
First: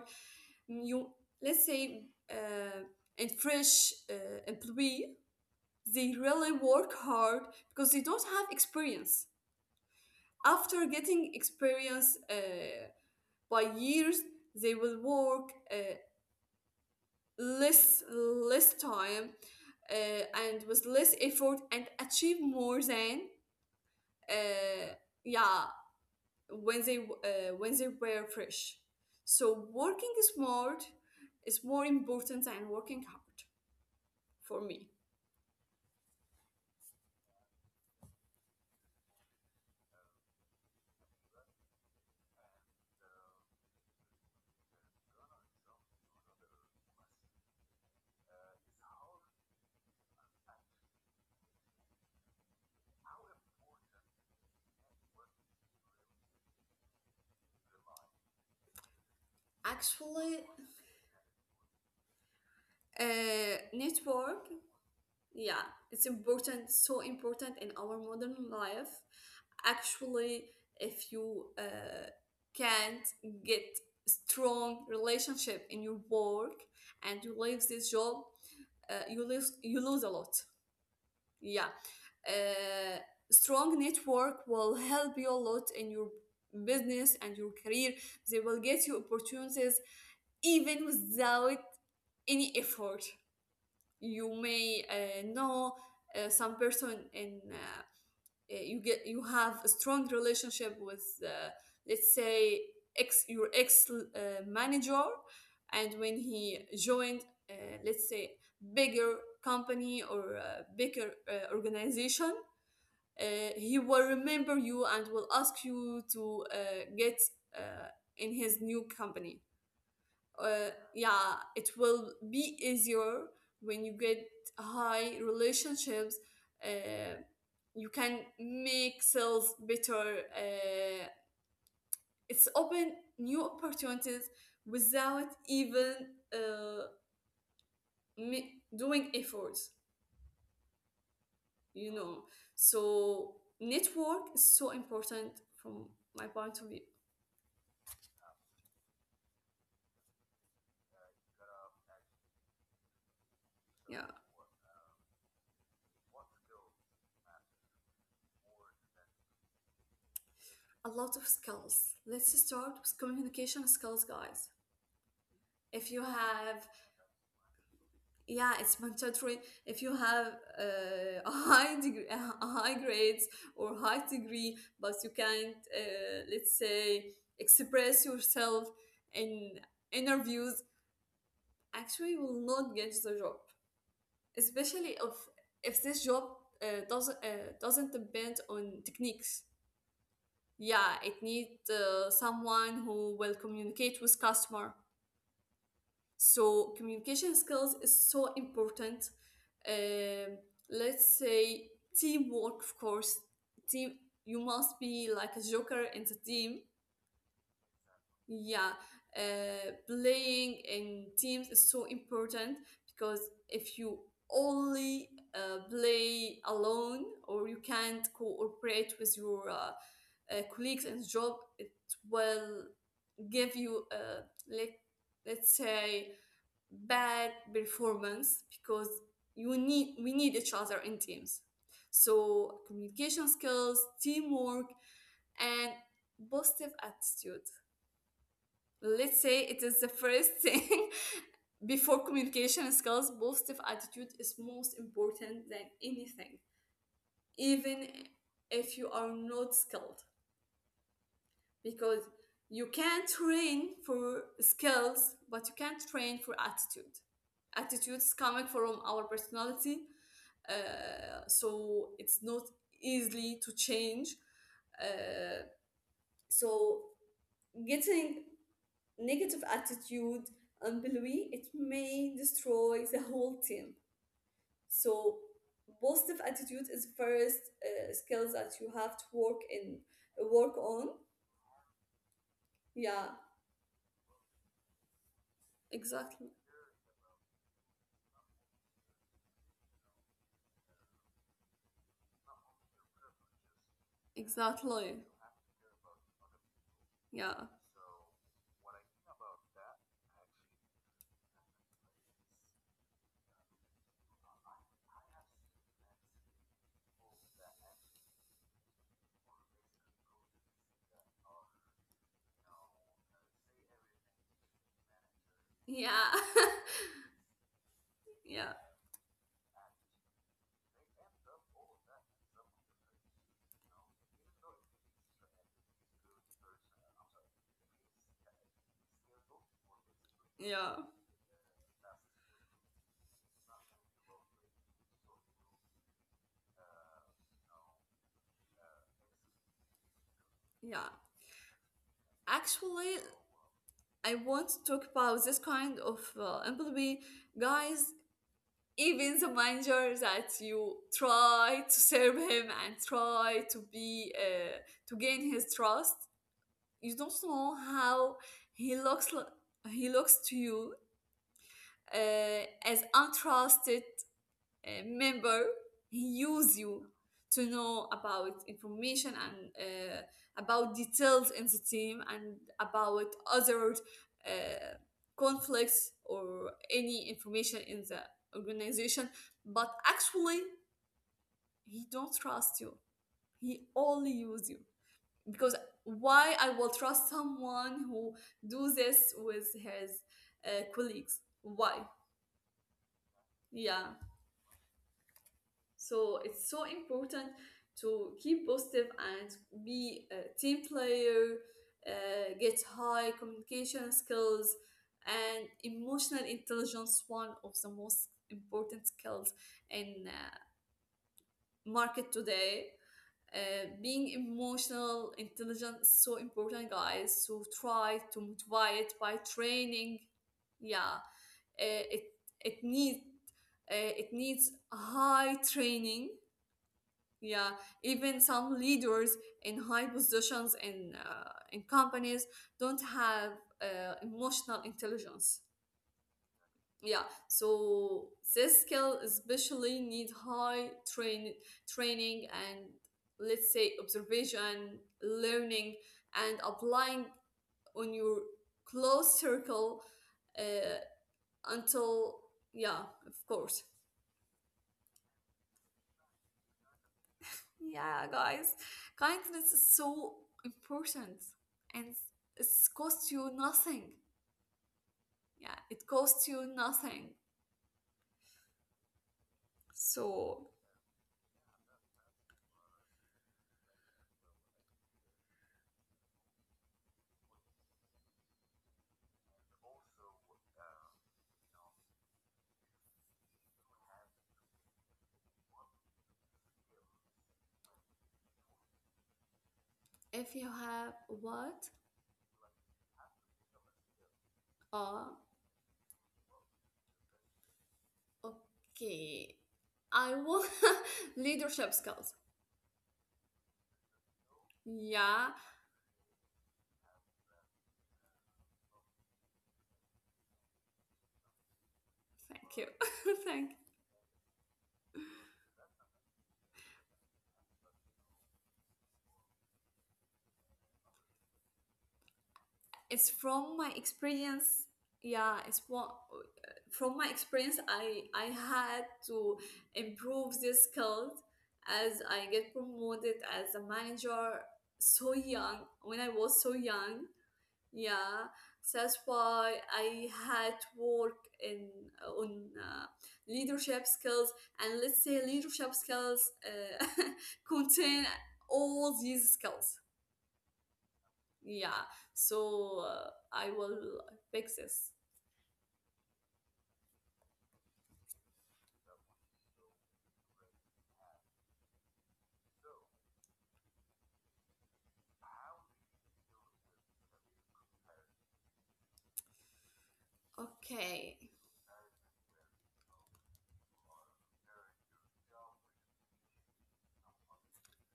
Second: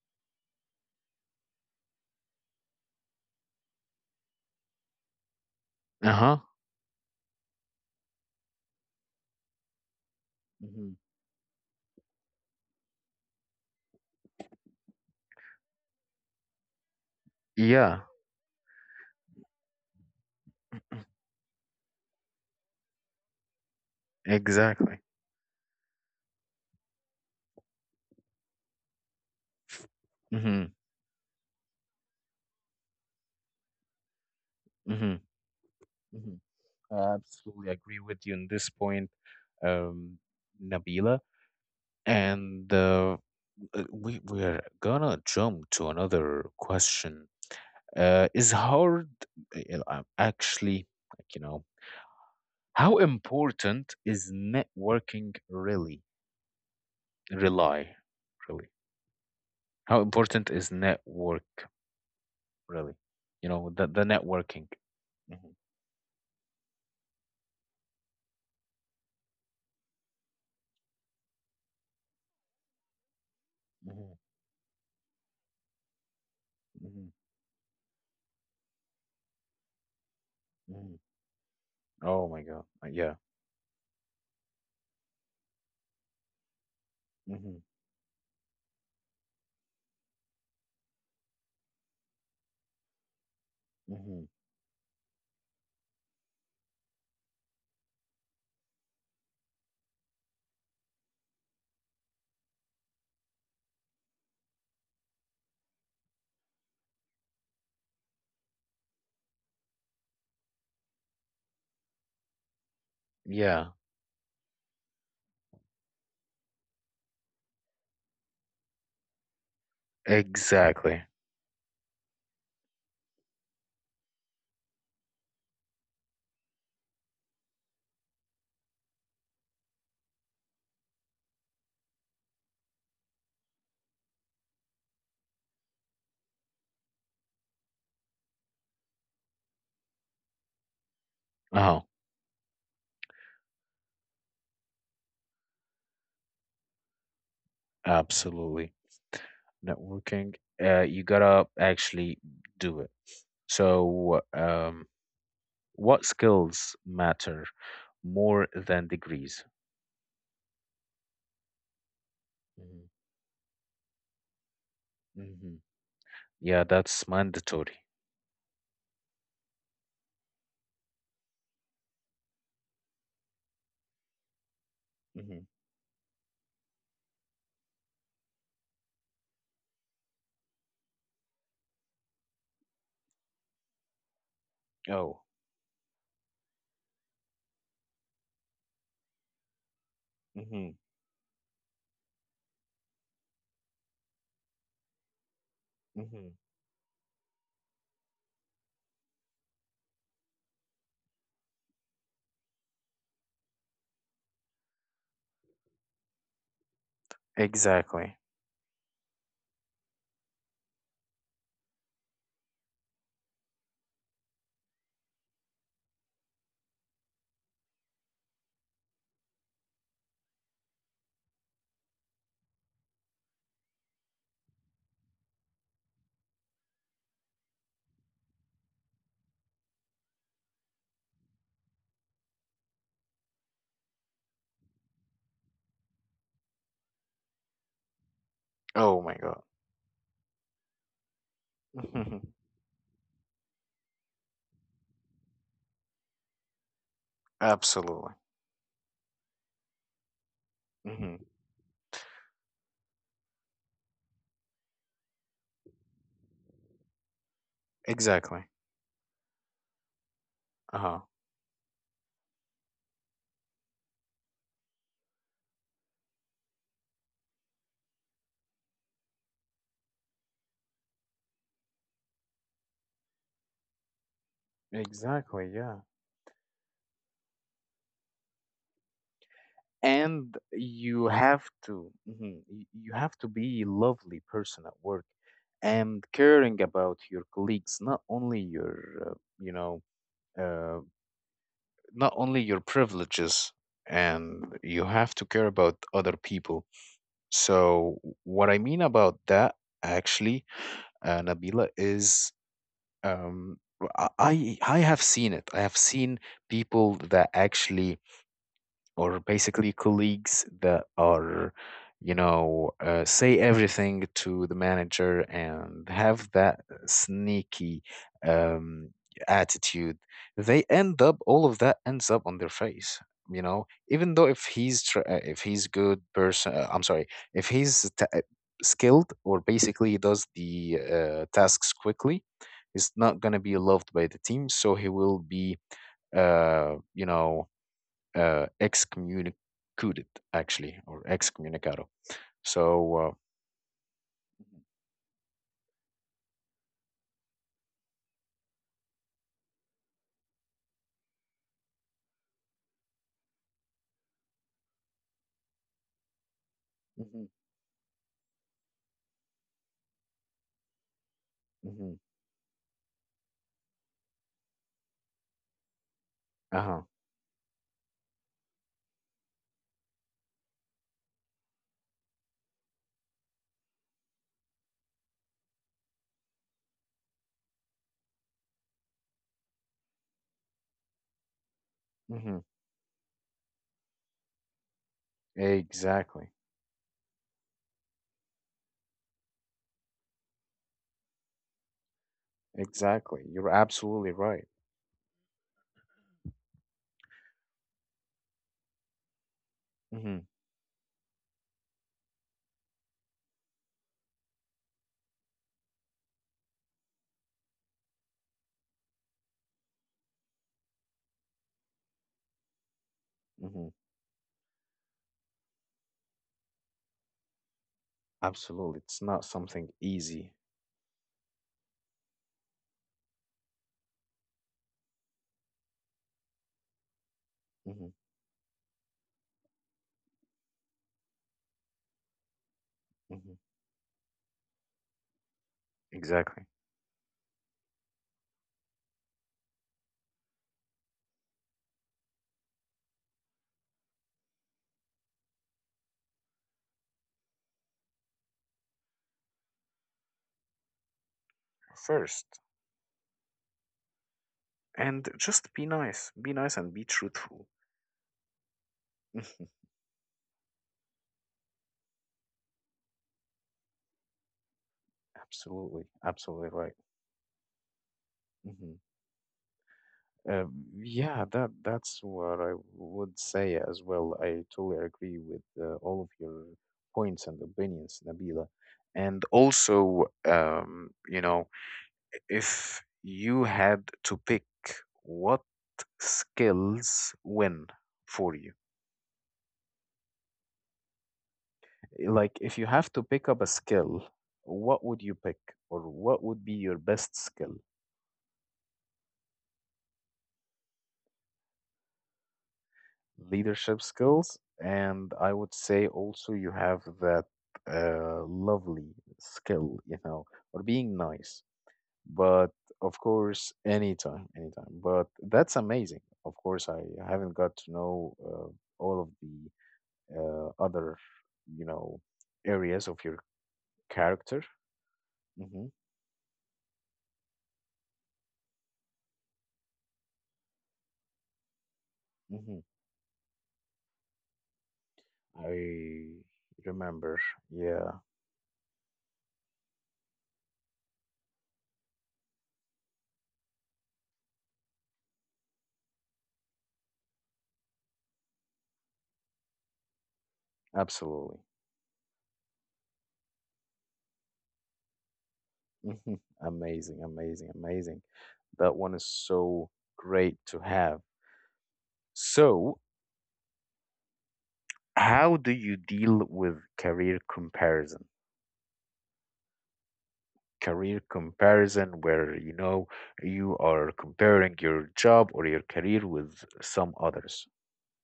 [SPEAKER 2] Mm, you, let's say, uh, and fresh employee, they
[SPEAKER 1] Uh-huh.
[SPEAKER 2] really work hard because they don't have experience. After
[SPEAKER 1] Hmm.
[SPEAKER 2] getting experience by years, they will work less
[SPEAKER 1] Yeah,
[SPEAKER 2] less time and with less effort, and achieve more than uh,
[SPEAKER 1] exactly.
[SPEAKER 2] yeah, when they were fresh. So working
[SPEAKER 1] Hmm.
[SPEAKER 2] smart is more important than working hard, for me.
[SPEAKER 1] Hmm. Hmm. I absolutely agree with you on this point, um Nabila. And we're gonna jump to another question. Is hard uh, uh, actually, like, you know, how important is networking really? Rely, Really. How important
[SPEAKER 2] Actually,
[SPEAKER 1] is network really? You know, the
[SPEAKER 2] network.
[SPEAKER 1] networking. Mhm,
[SPEAKER 2] Yeah, it's important, so important in our modern life. Actually, if you can't get
[SPEAKER 1] mhm,
[SPEAKER 2] strong relationship in your work,
[SPEAKER 1] mhm,
[SPEAKER 2] and you leave this job, you lose a lot.
[SPEAKER 1] mhm.
[SPEAKER 2] Yeah.
[SPEAKER 1] Oh my God.
[SPEAKER 2] uh,
[SPEAKER 1] Yeah.
[SPEAKER 2] strong network will help you a lot in your business and
[SPEAKER 1] Mhm,
[SPEAKER 2] your career. They will get you opportunities even without any effort.
[SPEAKER 1] mhm.
[SPEAKER 2] You may know some person in you have a strong relationship with let's say ex your ex manager and when he joined uh, let's say bigger company or bigger organization. uh,
[SPEAKER 1] Yeah,
[SPEAKER 2] he will remember you and will ask you to get uh, in his new company.
[SPEAKER 1] exactly.
[SPEAKER 2] Yeah, it will be easier when you get high relationships. Uh, you can make sales better. It's open new opportunities without even uh, ma- doing efforts,
[SPEAKER 1] Oh,
[SPEAKER 2] you know. So, network is so important from my point of view.
[SPEAKER 1] absolutely. Networking, you gotta actually do it.
[SPEAKER 2] Yeah,
[SPEAKER 1] So, what skills matter more than degrees?
[SPEAKER 2] a lot of skills. Let's start with communication skills, guys.
[SPEAKER 1] Mhm,
[SPEAKER 2] If you
[SPEAKER 1] yeah,
[SPEAKER 2] have,
[SPEAKER 1] that's mandatory.
[SPEAKER 2] yeah, it's mandatory. If you have <laughs> a high degree, a high grades or high degree, but you
[SPEAKER 1] Hmm.
[SPEAKER 2] can't, let's say, express yourself in interviews, actually you will not get the job, especially if
[SPEAKER 1] Oh.
[SPEAKER 2] if this job doesn't depend on techniques.
[SPEAKER 1] Mm-hmm.
[SPEAKER 2] Yeah, it needs someone who will communicate with customer.
[SPEAKER 1] Mm-hmm.
[SPEAKER 2] So communication skills is so important. Um, let's say teamwork, of course. Team, you must be like a joker in the team.
[SPEAKER 1] Exactly.
[SPEAKER 2] Yeah, playing in teams is so important because if you only play alone or you can't cooperate with your colleagues and job, it will give you let let's say, bad performance because you need we need each other in teams. So communication skills, teamwork, and positive attitude,
[SPEAKER 1] Oh my
[SPEAKER 2] let's
[SPEAKER 1] God.
[SPEAKER 2] say it is the first thing. <laughs>
[SPEAKER 1] <laughs>
[SPEAKER 2] Before
[SPEAKER 1] Hmm.
[SPEAKER 2] communication skills, positive attitude is most important than anything, even
[SPEAKER 1] Absolutely.
[SPEAKER 2] if you are not skilled,
[SPEAKER 1] Mm-hmm.
[SPEAKER 2] because you can train for skills, but you can't train for attitude. Attitudes
[SPEAKER 1] Exactly.
[SPEAKER 2] coming from our personality,
[SPEAKER 1] Uh-huh.
[SPEAKER 2] so it's not easily to change. Uh, so getting negative attitude employee, it may destroy the whole team. So
[SPEAKER 1] Exactly, yeah.
[SPEAKER 2] positive attitude is first skills that you have to work in,
[SPEAKER 1] And
[SPEAKER 2] work on.
[SPEAKER 1] you have
[SPEAKER 2] Yeah,
[SPEAKER 1] to be a lovely person at work and
[SPEAKER 2] exactly.
[SPEAKER 1] caring about your colleagues, not only your uh, you know, uh, not only your privileges, and you
[SPEAKER 2] Exactly.
[SPEAKER 1] have to care about other people.
[SPEAKER 2] Yeah.
[SPEAKER 1] So what I mean about that actually, Nabila, is um, I have seen it. I have seen people that actually, or basically colleagues that are, you know, say everything to the manager and
[SPEAKER 2] Yeah.
[SPEAKER 1] have that sneaky
[SPEAKER 2] <laughs> Yeah.
[SPEAKER 1] um, attitude. They end up, all of that ends up on their face. You know, even though if if he's good person, I'm sorry, if skilled or basically he does the
[SPEAKER 2] Yeah.
[SPEAKER 1] tasks quickly, he's not going to be loved by the team. So he will be, you know, excommunicated, actually,
[SPEAKER 2] Yeah.
[SPEAKER 1] or excommunicado. So,
[SPEAKER 2] Actually, I want to talk about this kind of employee, guys. Even the manager that you try to serve him and try to be to gain his trust, you don't
[SPEAKER 1] mhm,
[SPEAKER 2] know how he looks. He looks to you
[SPEAKER 1] mhm,
[SPEAKER 2] as untrusted member, use you
[SPEAKER 1] uh-huh,
[SPEAKER 2] to know about information and about details in the team and about other uh, conflicts or any information in the organization, but actually he don't
[SPEAKER 1] mhm.
[SPEAKER 2] trust you, he only use you, because
[SPEAKER 1] Exactly,
[SPEAKER 2] why I will trust someone who do this with his colleagues? Why?
[SPEAKER 1] exactly, you're
[SPEAKER 2] Yeah.
[SPEAKER 1] absolutely right.
[SPEAKER 2] So it's so important to keep positive and be
[SPEAKER 1] Hmm.
[SPEAKER 2] a team player, get high communication skills, and emotional intelligence. One of the most important skills in market today.
[SPEAKER 1] Hmm.
[SPEAKER 2] Being emotional intelligent is so important, guys. So try to
[SPEAKER 1] Absolutely,
[SPEAKER 2] motivate
[SPEAKER 1] it's
[SPEAKER 2] by
[SPEAKER 1] not something
[SPEAKER 2] training.
[SPEAKER 1] easy.
[SPEAKER 2] Yeah, it it needs it needs high training. Yeah,
[SPEAKER 1] Hmm.
[SPEAKER 2] even some leaders in high positions in companies don't have
[SPEAKER 1] Hmm.
[SPEAKER 2] emotional intelligence.
[SPEAKER 1] Exactly
[SPEAKER 2] Yeah, so this skill especially need high train, training, and let's say observation, learning, and applying on your close circle uh, until,
[SPEAKER 1] first.
[SPEAKER 2] yeah, of course.
[SPEAKER 1] And just be nice, be nice and be truthful.
[SPEAKER 2] Yeah, guys, kindness
[SPEAKER 1] <laughs>
[SPEAKER 2] is so important, and it costs you nothing. Yeah,
[SPEAKER 1] Absolutely,
[SPEAKER 2] it costs you
[SPEAKER 1] absolutely right.
[SPEAKER 2] nothing.
[SPEAKER 1] Hmm.
[SPEAKER 2] So,
[SPEAKER 1] Yeah, that's what I would say as well. I totally agree with all of your points and opinions, Nabila. And also, if you had to pick what skills win for you,
[SPEAKER 2] if you have what?
[SPEAKER 1] like if you have to pick up a skill, what would
[SPEAKER 2] Uh,
[SPEAKER 1] you pick, or what would be your best skill?
[SPEAKER 2] okay. I want <laughs> leadership skills.
[SPEAKER 1] Leadership skills, and I
[SPEAKER 2] Yeah,
[SPEAKER 1] would say also you have that lovely skill, you know, or being nice. But
[SPEAKER 2] thank you.
[SPEAKER 1] of
[SPEAKER 2] <laughs>
[SPEAKER 1] course,
[SPEAKER 2] Thank.
[SPEAKER 1] anytime, anytime. But that's amazing. Of course, I haven't got to know all of the other, you know, areas of your
[SPEAKER 2] It's from my
[SPEAKER 1] character.
[SPEAKER 2] experience. Yeah,
[SPEAKER 1] Hmm
[SPEAKER 2] it's what, from my experience, I had to improve this skills as I
[SPEAKER 1] hmm
[SPEAKER 2] get promoted as a manager so young,
[SPEAKER 1] I
[SPEAKER 2] when I was so
[SPEAKER 1] remember.
[SPEAKER 2] young.
[SPEAKER 1] Yeah,
[SPEAKER 2] Yeah, so that's why I had to work in, on leadership skills. And let's say leadership skills <laughs> contain all these skills.
[SPEAKER 1] absolutely.
[SPEAKER 2] Yeah, so I will fix this.
[SPEAKER 1] Mhm. Amazing, amazing, amazing. That one is so great to have. So, how do you deal with career comparison? Career
[SPEAKER 2] Okay.
[SPEAKER 1] comparison, where you know you are comparing your job or your career with some others.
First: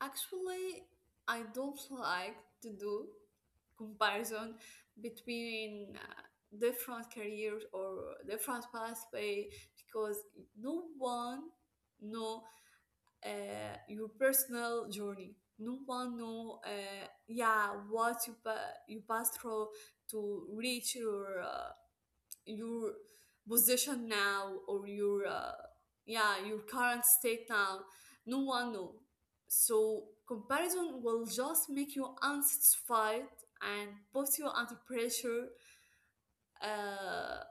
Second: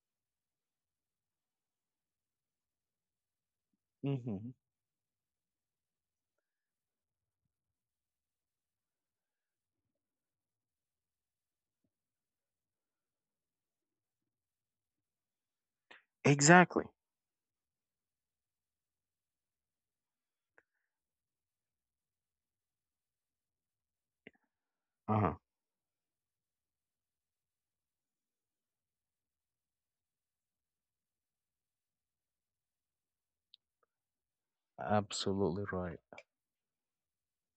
[SPEAKER 2] Actually, I don't like to do
[SPEAKER 1] Hmm
[SPEAKER 2] comparison between different careers or different pathway, because no one know your personal journey. No one know,
[SPEAKER 1] Exactly.
[SPEAKER 2] yeah, what you you pass through to reach your your position now or
[SPEAKER 1] Uh-huh.
[SPEAKER 2] your yeah your current state now, no one know. So comparison will just make you unsatisfied and put you under pressure.
[SPEAKER 1] Absolutely right.
[SPEAKER 2] uh,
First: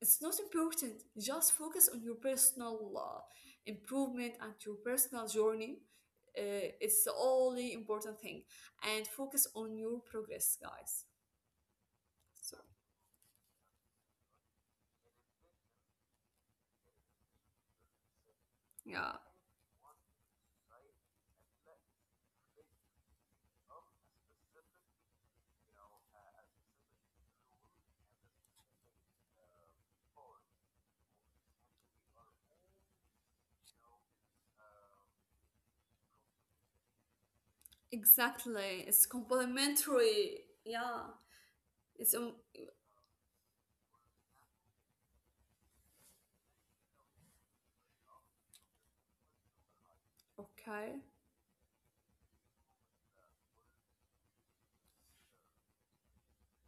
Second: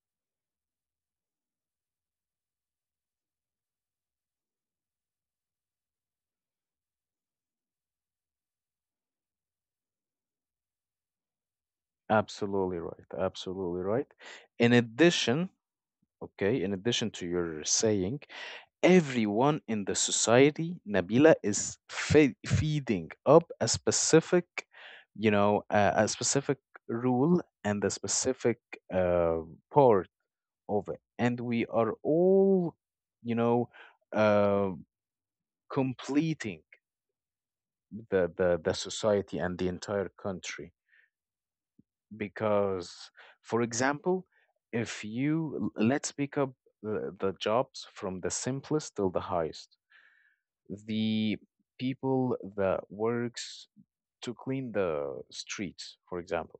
[SPEAKER 2] it's not important, just focus on your personal improvement and your personal journey. It's the only important thing, and focus on your progress, guys. So
[SPEAKER 1] Absolutely right. Absolutely right. In addition, okay, in addition to your saying,
[SPEAKER 2] yeah.
[SPEAKER 1] everyone in the society, Nabila, is feeding up a specific, a specific rule and a specific uh, part of it. And we are all, you know, uh, completing the
[SPEAKER 2] Exactly. It's
[SPEAKER 1] society and the entire
[SPEAKER 2] complementary.
[SPEAKER 1] country.
[SPEAKER 2] Yeah. It's
[SPEAKER 1] Because, for example, if you let's pick up the jobs from the simplest till the highest,
[SPEAKER 2] Okay.
[SPEAKER 1] the people that works to clean the streets, for example.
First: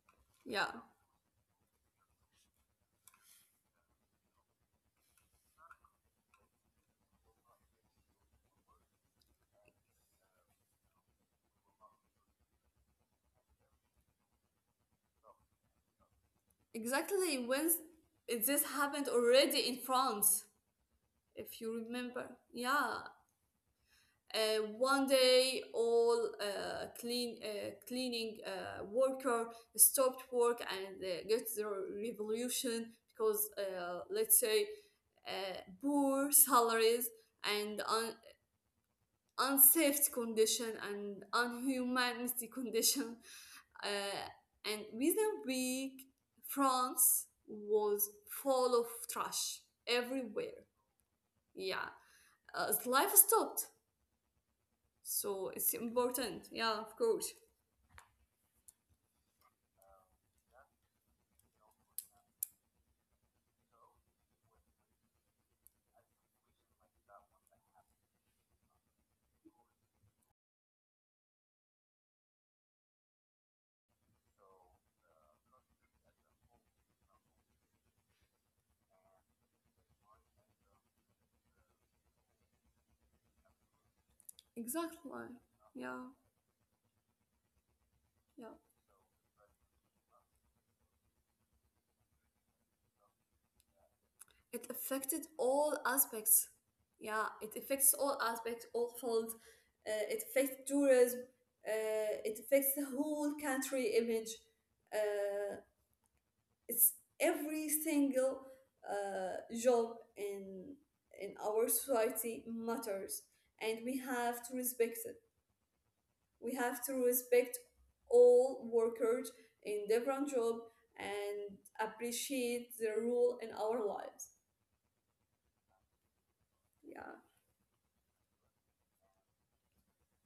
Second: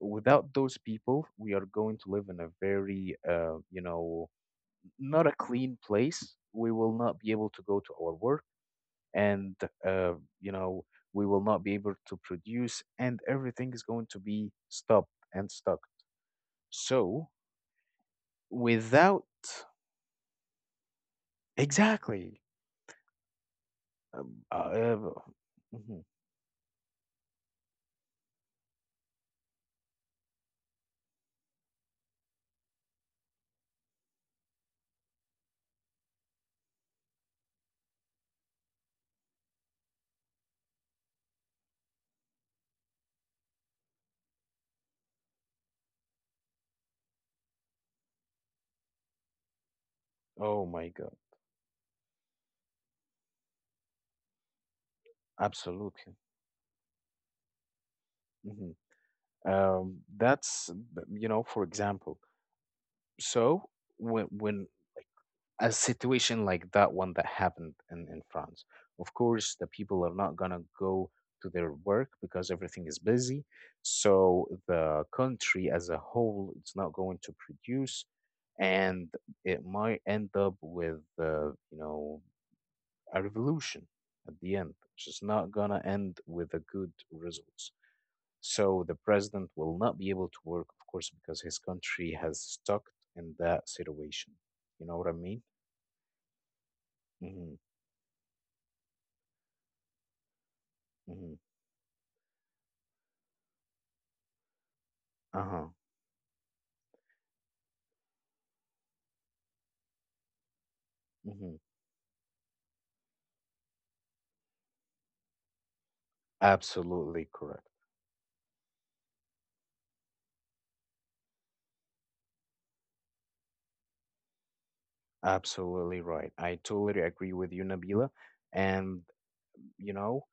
[SPEAKER 1] Without
[SPEAKER 2] Yeah.
[SPEAKER 1] those people, we are going to live in a very not a clean place. We will not be able to go to our work and uh, you know we will not be able to produce, and everything is going to be stopped and stuck. So
[SPEAKER 2] Exactly. This happened
[SPEAKER 1] without,
[SPEAKER 2] already in France, if you remember.
[SPEAKER 1] exactly.
[SPEAKER 2] Yeah.
[SPEAKER 1] um, uh,
[SPEAKER 2] One day,
[SPEAKER 1] mhm.
[SPEAKER 2] all cleaning worker stopped work and get the revolution because, let's say, uh, poor salaries and unsafe condition and unhumanity <laughs> condition, uh, and within a week, France was full of trash everywhere.
[SPEAKER 1] Oh my God,
[SPEAKER 2] Yeah, life stopped, so it's
[SPEAKER 1] absolutely.
[SPEAKER 2] important. Yeah, of course.
[SPEAKER 1] Hmm You know, for example. So when, like, a situation like that one that happened in France. Of course, the people are not gonna go to their work because everything is busy. So the country as a whole, it's not going to produce, and it might end up with a revolution at the end, which
[SPEAKER 2] Exactly.
[SPEAKER 1] is not going to
[SPEAKER 2] Yeah,
[SPEAKER 1] end with a good results.
[SPEAKER 2] yeah.
[SPEAKER 1] So the president will not be able to work, of course, because his country has stuck in that situation.
[SPEAKER 2] It
[SPEAKER 1] You know what I
[SPEAKER 2] affected
[SPEAKER 1] mean?
[SPEAKER 2] all aspects. Yeah,
[SPEAKER 1] Hmm
[SPEAKER 2] it affects all aspects, all fields. It affects tourism.
[SPEAKER 1] hmm
[SPEAKER 2] It affects the whole country image. Uh,
[SPEAKER 1] Uh-huh.
[SPEAKER 2] it's every single job in
[SPEAKER 1] hmm
[SPEAKER 2] our society matters, and we have to respect it. We have to
[SPEAKER 1] Absolutely correct.
[SPEAKER 2] respect all workers in different job and appreciate their role in our lives.
[SPEAKER 1] Absolutely right. I totally
[SPEAKER 2] Yeah.
[SPEAKER 1] agree with you, Nabila. And you know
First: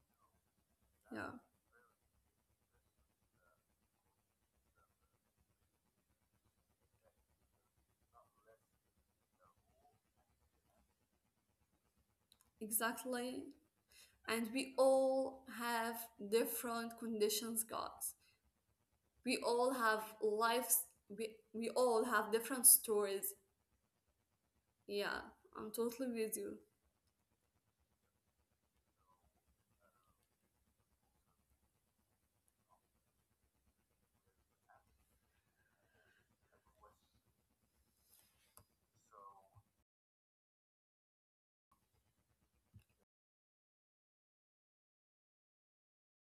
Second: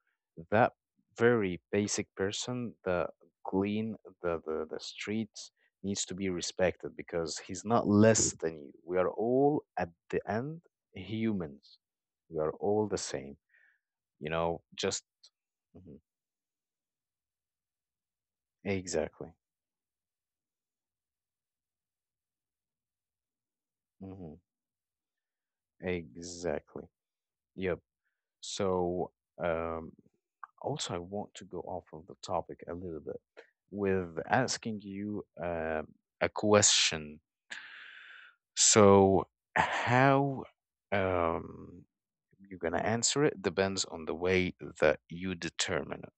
[SPEAKER 1] that
[SPEAKER 2] Yeah,
[SPEAKER 1] very basic person, the clean, the streets, needs to be respected because he's not less than you. We are all at the end humans. We are all the same,
[SPEAKER 2] exactly.
[SPEAKER 1] you
[SPEAKER 2] And
[SPEAKER 1] know,
[SPEAKER 2] we
[SPEAKER 1] just
[SPEAKER 2] all have
[SPEAKER 1] mhm.
[SPEAKER 2] different conditions, guys. We
[SPEAKER 1] Exactly.
[SPEAKER 2] all have lives. We all have different stories.
[SPEAKER 1] hmm
[SPEAKER 2] Yeah, I'm totally with you.
[SPEAKER 1] exactly. Yep. So um also I want to go off of the topic a little bit with asking you a question. So how, um, you're gonna answer it depends on the way that you determine it.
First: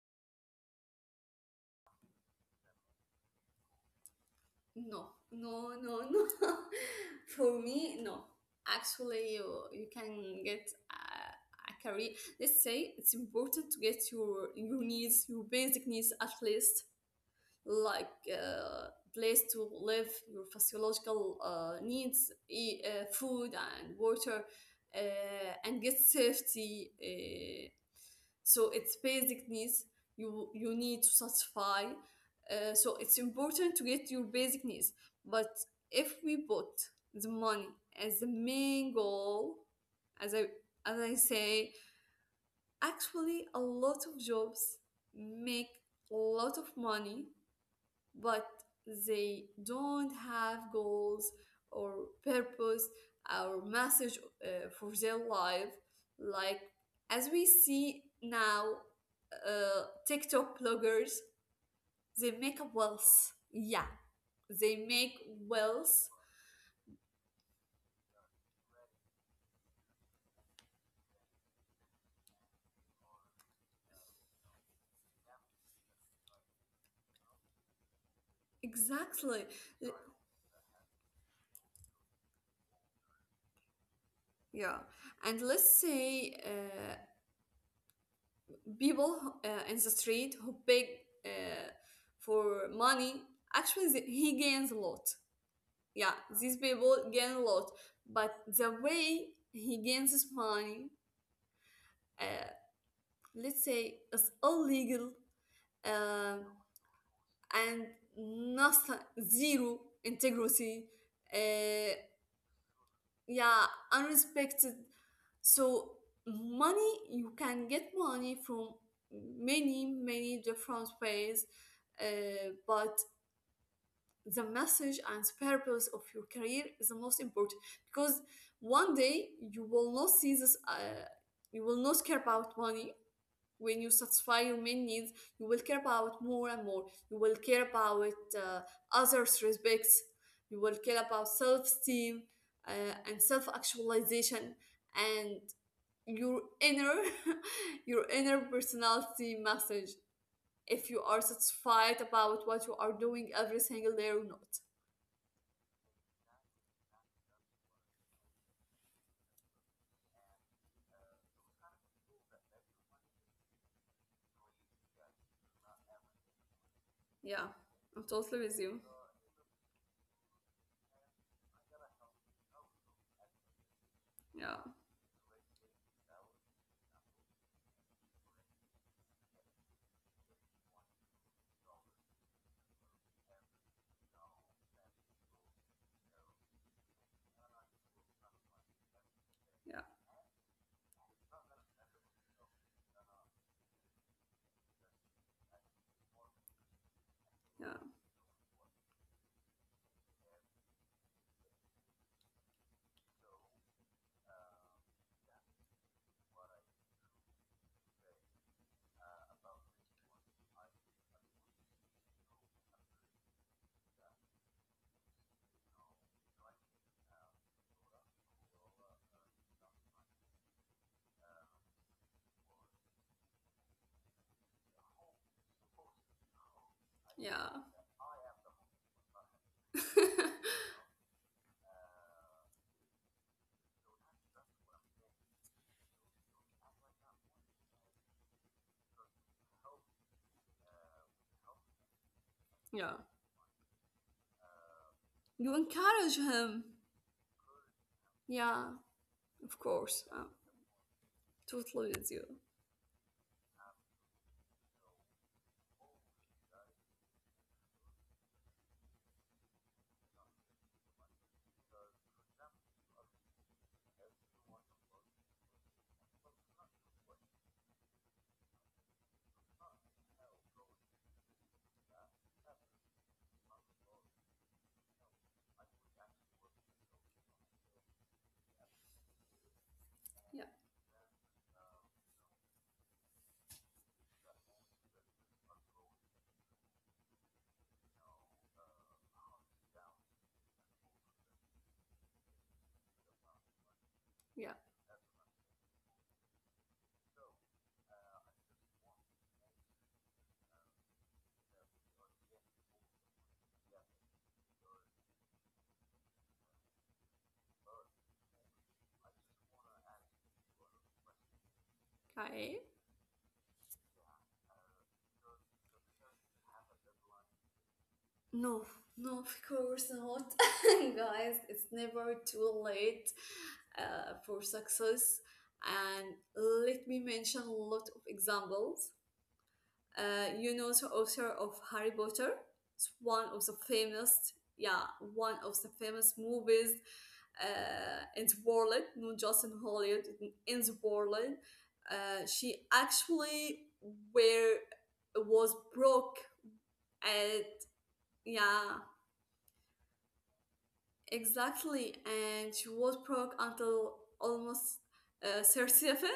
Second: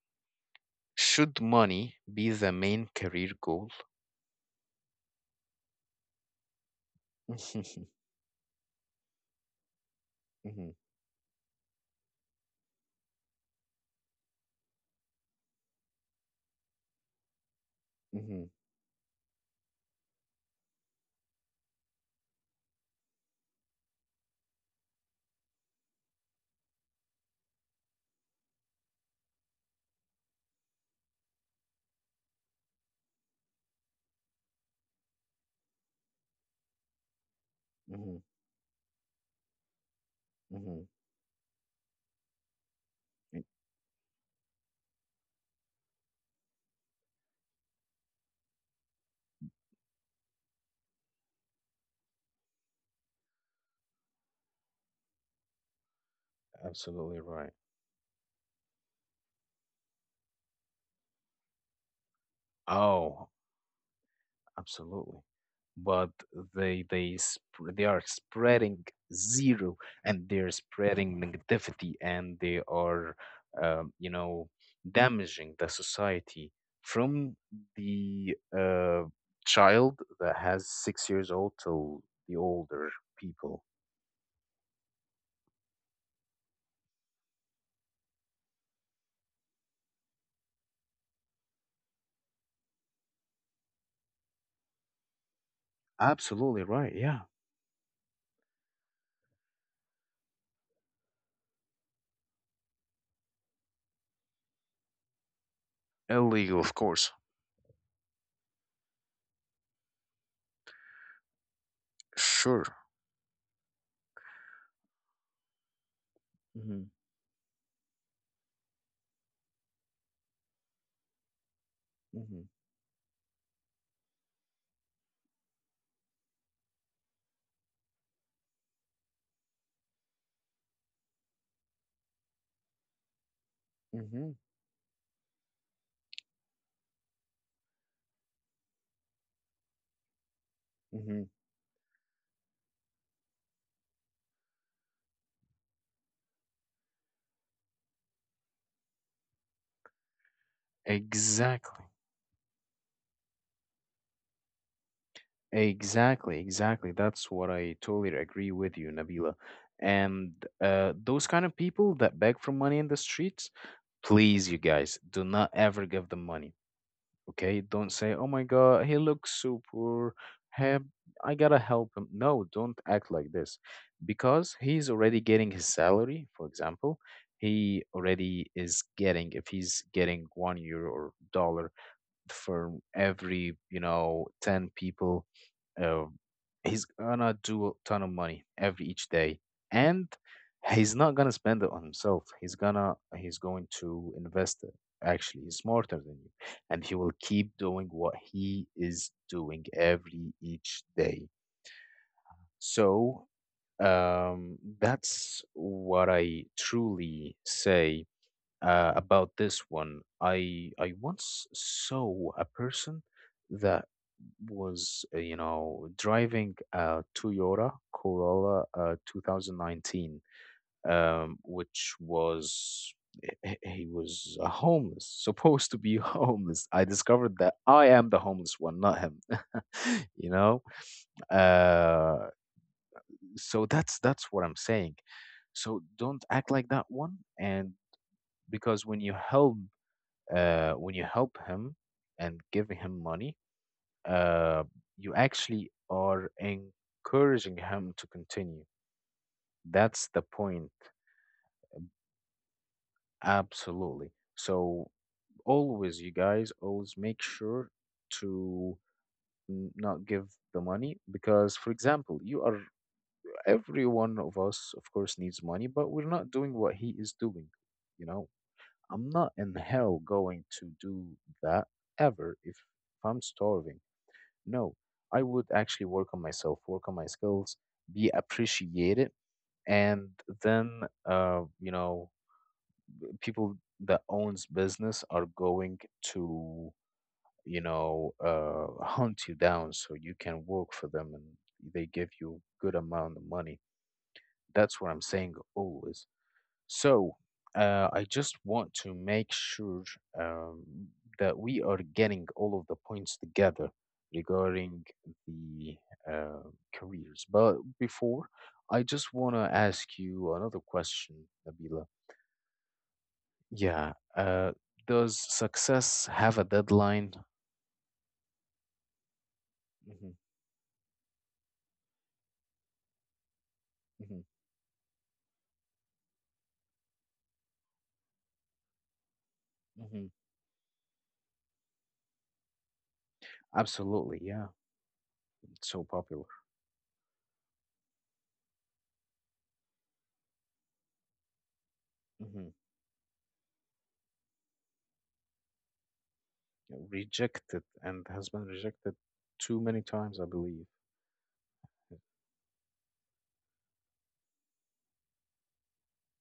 [SPEAKER 1] Should money be the main career goal?
[SPEAKER 2] No, no, no, no. <laughs> For
[SPEAKER 1] <laughs>
[SPEAKER 2] me, no. Actually, you can
[SPEAKER 1] Mhm,
[SPEAKER 2] get a career. Let's say it's important to get your needs, your basic needs at least, like
[SPEAKER 1] mhm,
[SPEAKER 2] place to live, your physiological needs, eat, food and water, and get safety. So it's basic needs you need to satisfy. So it's important to get your basic needs. But if we put the money
[SPEAKER 1] mhm, mhm,
[SPEAKER 2] as the main goal, as I
[SPEAKER 1] mhm.
[SPEAKER 2] as I say,
[SPEAKER 1] Y-
[SPEAKER 2] actually a lot of jobs make a lot of money, but they don't have goals or purpose or message for their life. Like,
[SPEAKER 1] Absolutely
[SPEAKER 2] as
[SPEAKER 1] right.
[SPEAKER 2] we see now, TikTok bloggers, they make a
[SPEAKER 1] Oh,
[SPEAKER 2] wealth. Yeah, they
[SPEAKER 1] absolutely.
[SPEAKER 2] make
[SPEAKER 1] But
[SPEAKER 2] wealth.
[SPEAKER 1] they are spreading zero, and they're spreading negativity, and they are, um, you know, damaging the society from the
[SPEAKER 2] Exactly. L-
[SPEAKER 1] child that has 6 years old till the older people.
[SPEAKER 2] Yeah. And let's say people in the street who beg uh, for money, actually, he gains a lot. Yeah, these
[SPEAKER 1] Absolutely right.
[SPEAKER 2] people
[SPEAKER 1] Yeah.
[SPEAKER 2] gain a lot, but the way he gains his money, uh, let's say, is illegal, uh,
[SPEAKER 1] Illegal, of course.
[SPEAKER 2] and nothing, zero integrity. Uh,
[SPEAKER 1] Sure.
[SPEAKER 2] yeah, unrespected. So
[SPEAKER 1] Mm-hmm.
[SPEAKER 2] money, you can get money from many, many different ways,
[SPEAKER 1] Mm-hmm.
[SPEAKER 2] but the message and purpose of your career is the most important, because one day you will not see this, you will not care about money. When you
[SPEAKER 1] Mm-hmm.
[SPEAKER 2] satisfy your main needs, you will care about more and more, you will care about uh, others respects, you will care
[SPEAKER 1] Mm-hmm.
[SPEAKER 2] about self-esteem, and self-actualization, and your inner <laughs> your inner personality message, if you are
[SPEAKER 1] Exactly.
[SPEAKER 2] satisfied about what you are doing every single day or not.
[SPEAKER 1] Exactly, exactly. That's what I totally agree with you, Nabila. And those kind of people that beg for money in the streets, please, you guys, do not ever give them money.
[SPEAKER 2] Yeah,
[SPEAKER 1] Okay? Don't
[SPEAKER 2] I'm
[SPEAKER 1] say, "Oh my
[SPEAKER 2] totally with you.
[SPEAKER 1] God, he looks so poor. Hey, I gotta help him." No, don't act like this, because
[SPEAKER 2] Yeah,
[SPEAKER 1] he's already getting his salary. For example, he already is getting, if he's getting €1 or dollar, for every you know 10 people, uh, he's gonna do a ton of money every each day,
[SPEAKER 2] yeah,
[SPEAKER 1] and he's not gonna spend it on himself. He's gonna, he's going to invest it. Actually, he's smarter than you, and he will keep
[SPEAKER 2] yeah,
[SPEAKER 1] doing what he is doing every each day. So that's what I truly say about this one. I once saw a person that was you know driving a Toyota Corolla 2019, which was he was a homeless, <laughs> supposed to be <laughs> homeless. I discovered that
[SPEAKER 2] yeah,
[SPEAKER 1] I am the homeless one, not him. <laughs> you know,
[SPEAKER 2] <laughs>
[SPEAKER 1] uh, so that's what I'm saying. So don't act like that one, and because when you help, when you help him and give
[SPEAKER 2] yeah.
[SPEAKER 1] him money, uh, you
[SPEAKER 2] You
[SPEAKER 1] actually
[SPEAKER 2] encourage
[SPEAKER 1] are
[SPEAKER 2] him.
[SPEAKER 1] encouraging him to continue.
[SPEAKER 2] Yeah, of course.
[SPEAKER 1] That's the
[SPEAKER 2] I'm
[SPEAKER 1] point.
[SPEAKER 2] totally with you.
[SPEAKER 1] Absolutely. So always, you guys, always make sure to not give the money because, for example, you are, every one of us, of course, needs money, but we're not doing what he is doing. You know, I'm not in hell going to do that ever if I'm starving. No, I would actually work on myself, work on my skills, be appreciated, and
[SPEAKER 2] Yeah,
[SPEAKER 1] then uh, you know, people that owns business are going to, you know, <laughs> hunt you down so you can work for them, and they give you good amount of money.
[SPEAKER 2] yeah.
[SPEAKER 1] That's what I'm saying always. So I just want to make sure um, that we are getting all of the points together regarding the uh, careers. But before, I just want to ask you another question, Nabila.
[SPEAKER 2] Okay.
[SPEAKER 1] Yeah. Does success have a deadline?
[SPEAKER 2] No, no, of course
[SPEAKER 1] Hmm
[SPEAKER 2] not. <laughs> Guys, it's never too late
[SPEAKER 1] hmm
[SPEAKER 2] for success. And let me mention a lot of examples.
[SPEAKER 1] hmm
[SPEAKER 2] You know the author of Harry Potter. It's one of the
[SPEAKER 1] Absolutely.
[SPEAKER 2] famous,
[SPEAKER 1] Yeah.
[SPEAKER 2] yeah, one
[SPEAKER 1] It's
[SPEAKER 2] of
[SPEAKER 1] so
[SPEAKER 2] the
[SPEAKER 1] popular.
[SPEAKER 2] famous movies in the world, not just in Hollywood, in the world.
[SPEAKER 1] Hmm
[SPEAKER 2] She actually were was broke at,
[SPEAKER 1] Rejected and has been
[SPEAKER 2] yeah,
[SPEAKER 1] rejected too many times, I believe.
[SPEAKER 2] exactly, and she was broke until almost uh, 37,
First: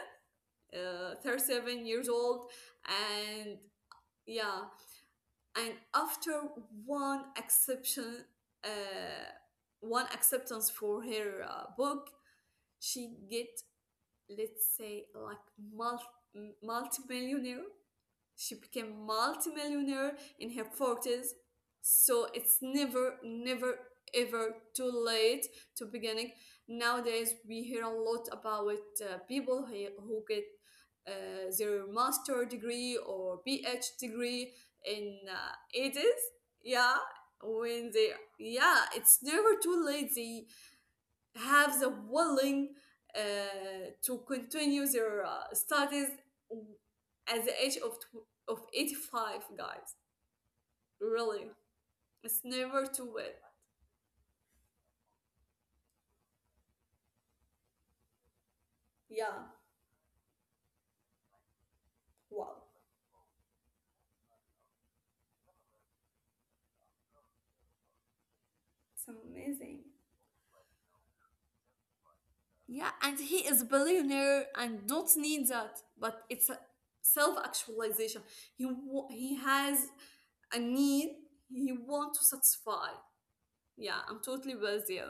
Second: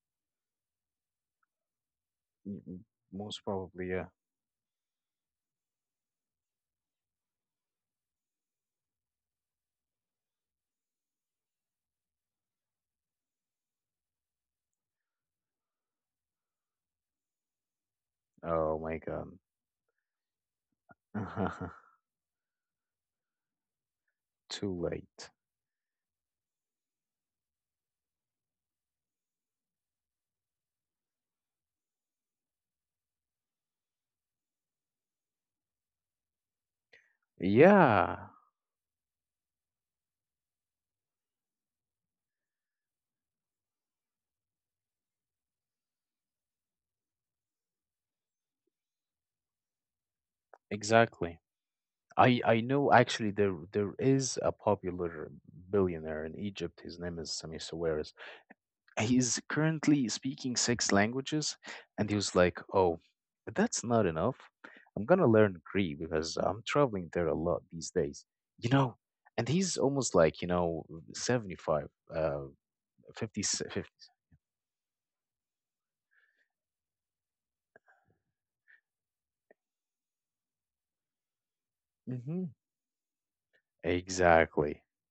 [SPEAKER 2] uh, 37 years old,
[SPEAKER 1] Y- m- Most
[SPEAKER 2] and
[SPEAKER 1] probably, yeah.
[SPEAKER 2] yeah, and after one exception, uh, one acceptance for her book she get, let's say, like multi multi-millionaire, she
[SPEAKER 1] Oh my
[SPEAKER 2] became
[SPEAKER 1] God.
[SPEAKER 2] multimillionaire in her 40s.
[SPEAKER 1] <laughs>
[SPEAKER 2] So it's never, never, ever
[SPEAKER 1] Too
[SPEAKER 2] too
[SPEAKER 1] late.
[SPEAKER 2] late to beginning. Nowadays, we hear a lot about who get their master degree or PhD degree in 80s. Yeah, when they,
[SPEAKER 1] Yeah,
[SPEAKER 2] yeah, it's never too late. They have the willing uh, to continue their studies at the age of 85, guys.
[SPEAKER 1] exactly.
[SPEAKER 2] Really,
[SPEAKER 1] I
[SPEAKER 2] it's
[SPEAKER 1] I know,
[SPEAKER 2] never too
[SPEAKER 1] actually,
[SPEAKER 2] late.
[SPEAKER 1] there is a popular billionaire in Egypt. His name is Sami Soweris. He's
[SPEAKER 2] Yeah,
[SPEAKER 1] currently speaking six languages, and he was like,
[SPEAKER 2] wow,
[SPEAKER 1] "Oh, that's not enough. I'm gonna learn Greek because I'm traveling there a lot these days." You know,
[SPEAKER 2] it's
[SPEAKER 1] and he's
[SPEAKER 2] amazing.
[SPEAKER 1] almost like you know 75, uh,
[SPEAKER 2] Yeah, and
[SPEAKER 1] 50,
[SPEAKER 2] he is a
[SPEAKER 1] fifty.
[SPEAKER 2] billionaire and don't need that, but it's a self-actualization. He has a need he want to
[SPEAKER 1] Mm-hmm.
[SPEAKER 2] satisfy. Yeah, I'm totally
[SPEAKER 1] Exactly.
[SPEAKER 2] with you.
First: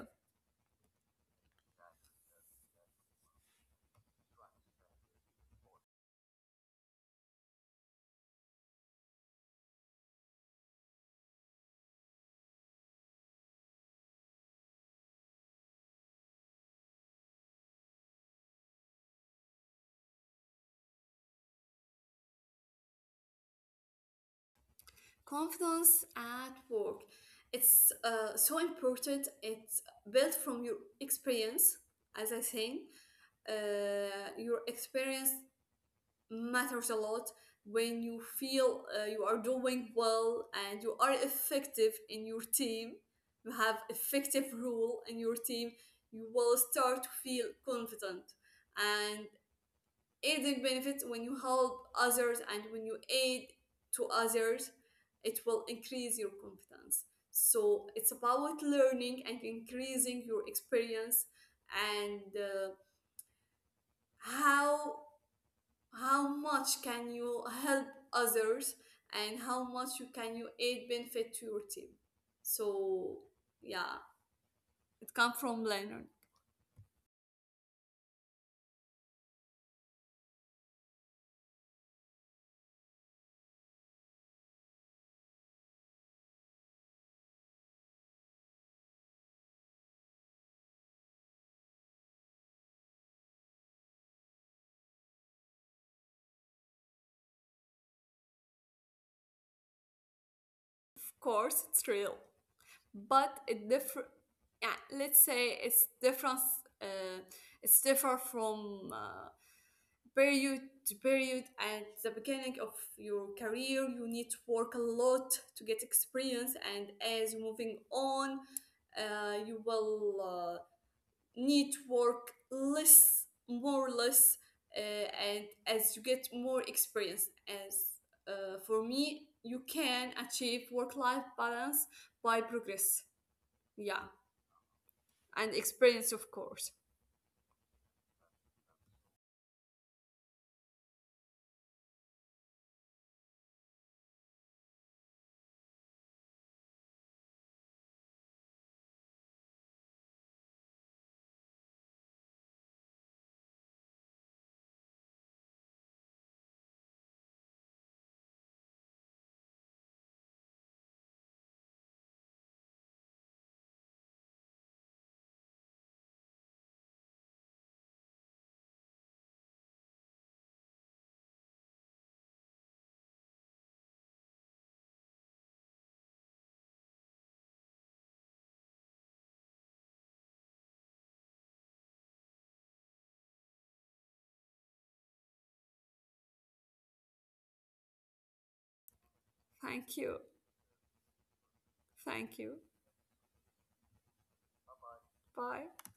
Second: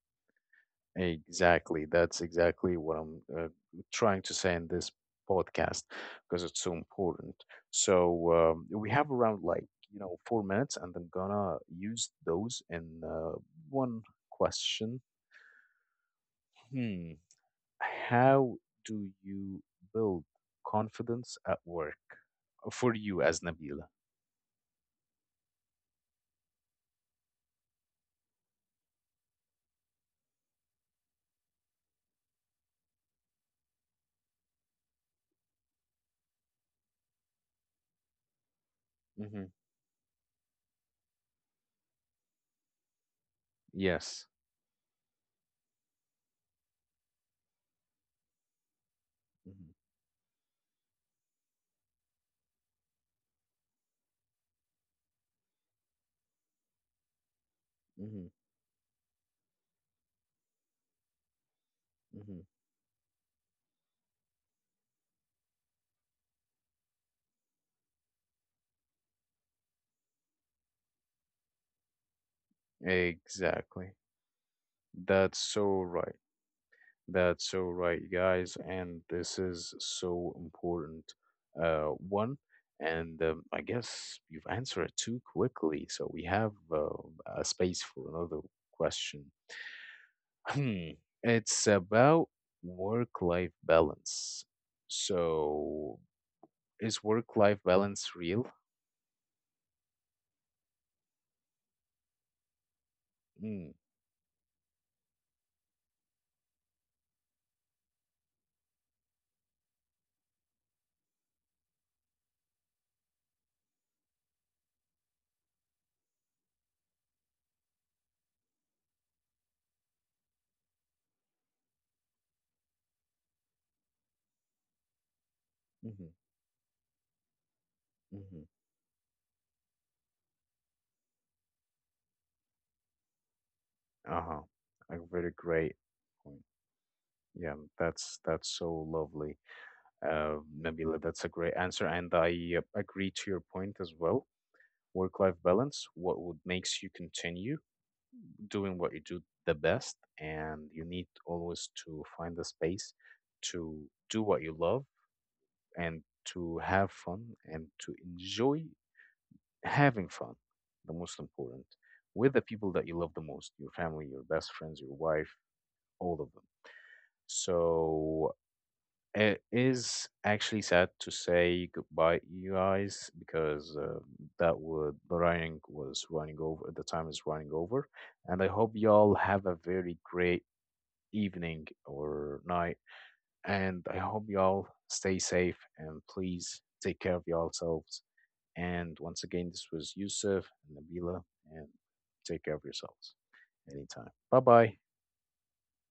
[SPEAKER 1] Exactly. That's exactly what I'm trying to say in this podcast because it's so important. So we have around, like, you know, 4 minutes, and I'm gonna use those in one question. Hmm. How do you build confidence at work for you as Nabila?
[SPEAKER 2] Confidence at work, it's so important. It's built from your experience, as I think. Your experience matters a lot. When you feel you are
[SPEAKER 1] Hmm
[SPEAKER 2] doing well and you are effective in your team, you have
[SPEAKER 1] Yes.
[SPEAKER 2] effective role in your team, you will start to feel confident. And
[SPEAKER 1] hmm
[SPEAKER 2] aiding benefits, when you help others and when you aid to others, it will increase your confidence. So it's
[SPEAKER 1] hmm
[SPEAKER 2] about learning and increasing your experience, and
[SPEAKER 1] hmm
[SPEAKER 2] how how much can you help others and how much you can you aid benefit to your team. So yeah,
[SPEAKER 1] Exactly.
[SPEAKER 2] it comes
[SPEAKER 1] That's
[SPEAKER 2] from
[SPEAKER 1] so
[SPEAKER 2] learning.
[SPEAKER 1] right. That's so right, guys, and this is so important. One, and I guess you've answered it too quickly, so we have a space for another question. Hmm. It's about work-life balance. So, is work-life balance real?
[SPEAKER 2] Of course, it's real. But it
[SPEAKER 1] Mm,
[SPEAKER 2] differ, yeah, let's say it's difference, uh, it's differ from period to period. At the beginning of your career you need to work a lot to get experience, and as you're moving on, you will need to work less, more or less, and as you
[SPEAKER 1] hmm
[SPEAKER 2] get more experience, as
[SPEAKER 1] hmm
[SPEAKER 2] for me, you can achieve work-life balance by progress, yeah,
[SPEAKER 1] uh-huh. A very
[SPEAKER 2] and
[SPEAKER 1] great
[SPEAKER 2] experience, of
[SPEAKER 1] point.
[SPEAKER 2] course.
[SPEAKER 1] Yeah, that's so lovely. Nabila, that's a great answer, and I agree to your point as well. Work-life balance, what would makes you continue doing what you do the best, and you need always to find the space to do what you love and to have fun and to enjoy having fun, the most important, with the people that you love the most, your family, your best friends, your wife, all of them. So it is actually sad to say goodbye, you guys, because that would the running was running over. The time is running over, and I hope y'all have a very great evening or night. And I hope y'all stay safe and please take care of yourselves. And once again, this
[SPEAKER 2] Thank
[SPEAKER 1] was
[SPEAKER 2] you.
[SPEAKER 1] Yusuf and Nabila, and
[SPEAKER 2] Thank
[SPEAKER 1] take
[SPEAKER 2] you.
[SPEAKER 1] care of yourselves anytime. Bye bye.
[SPEAKER 2] Bye.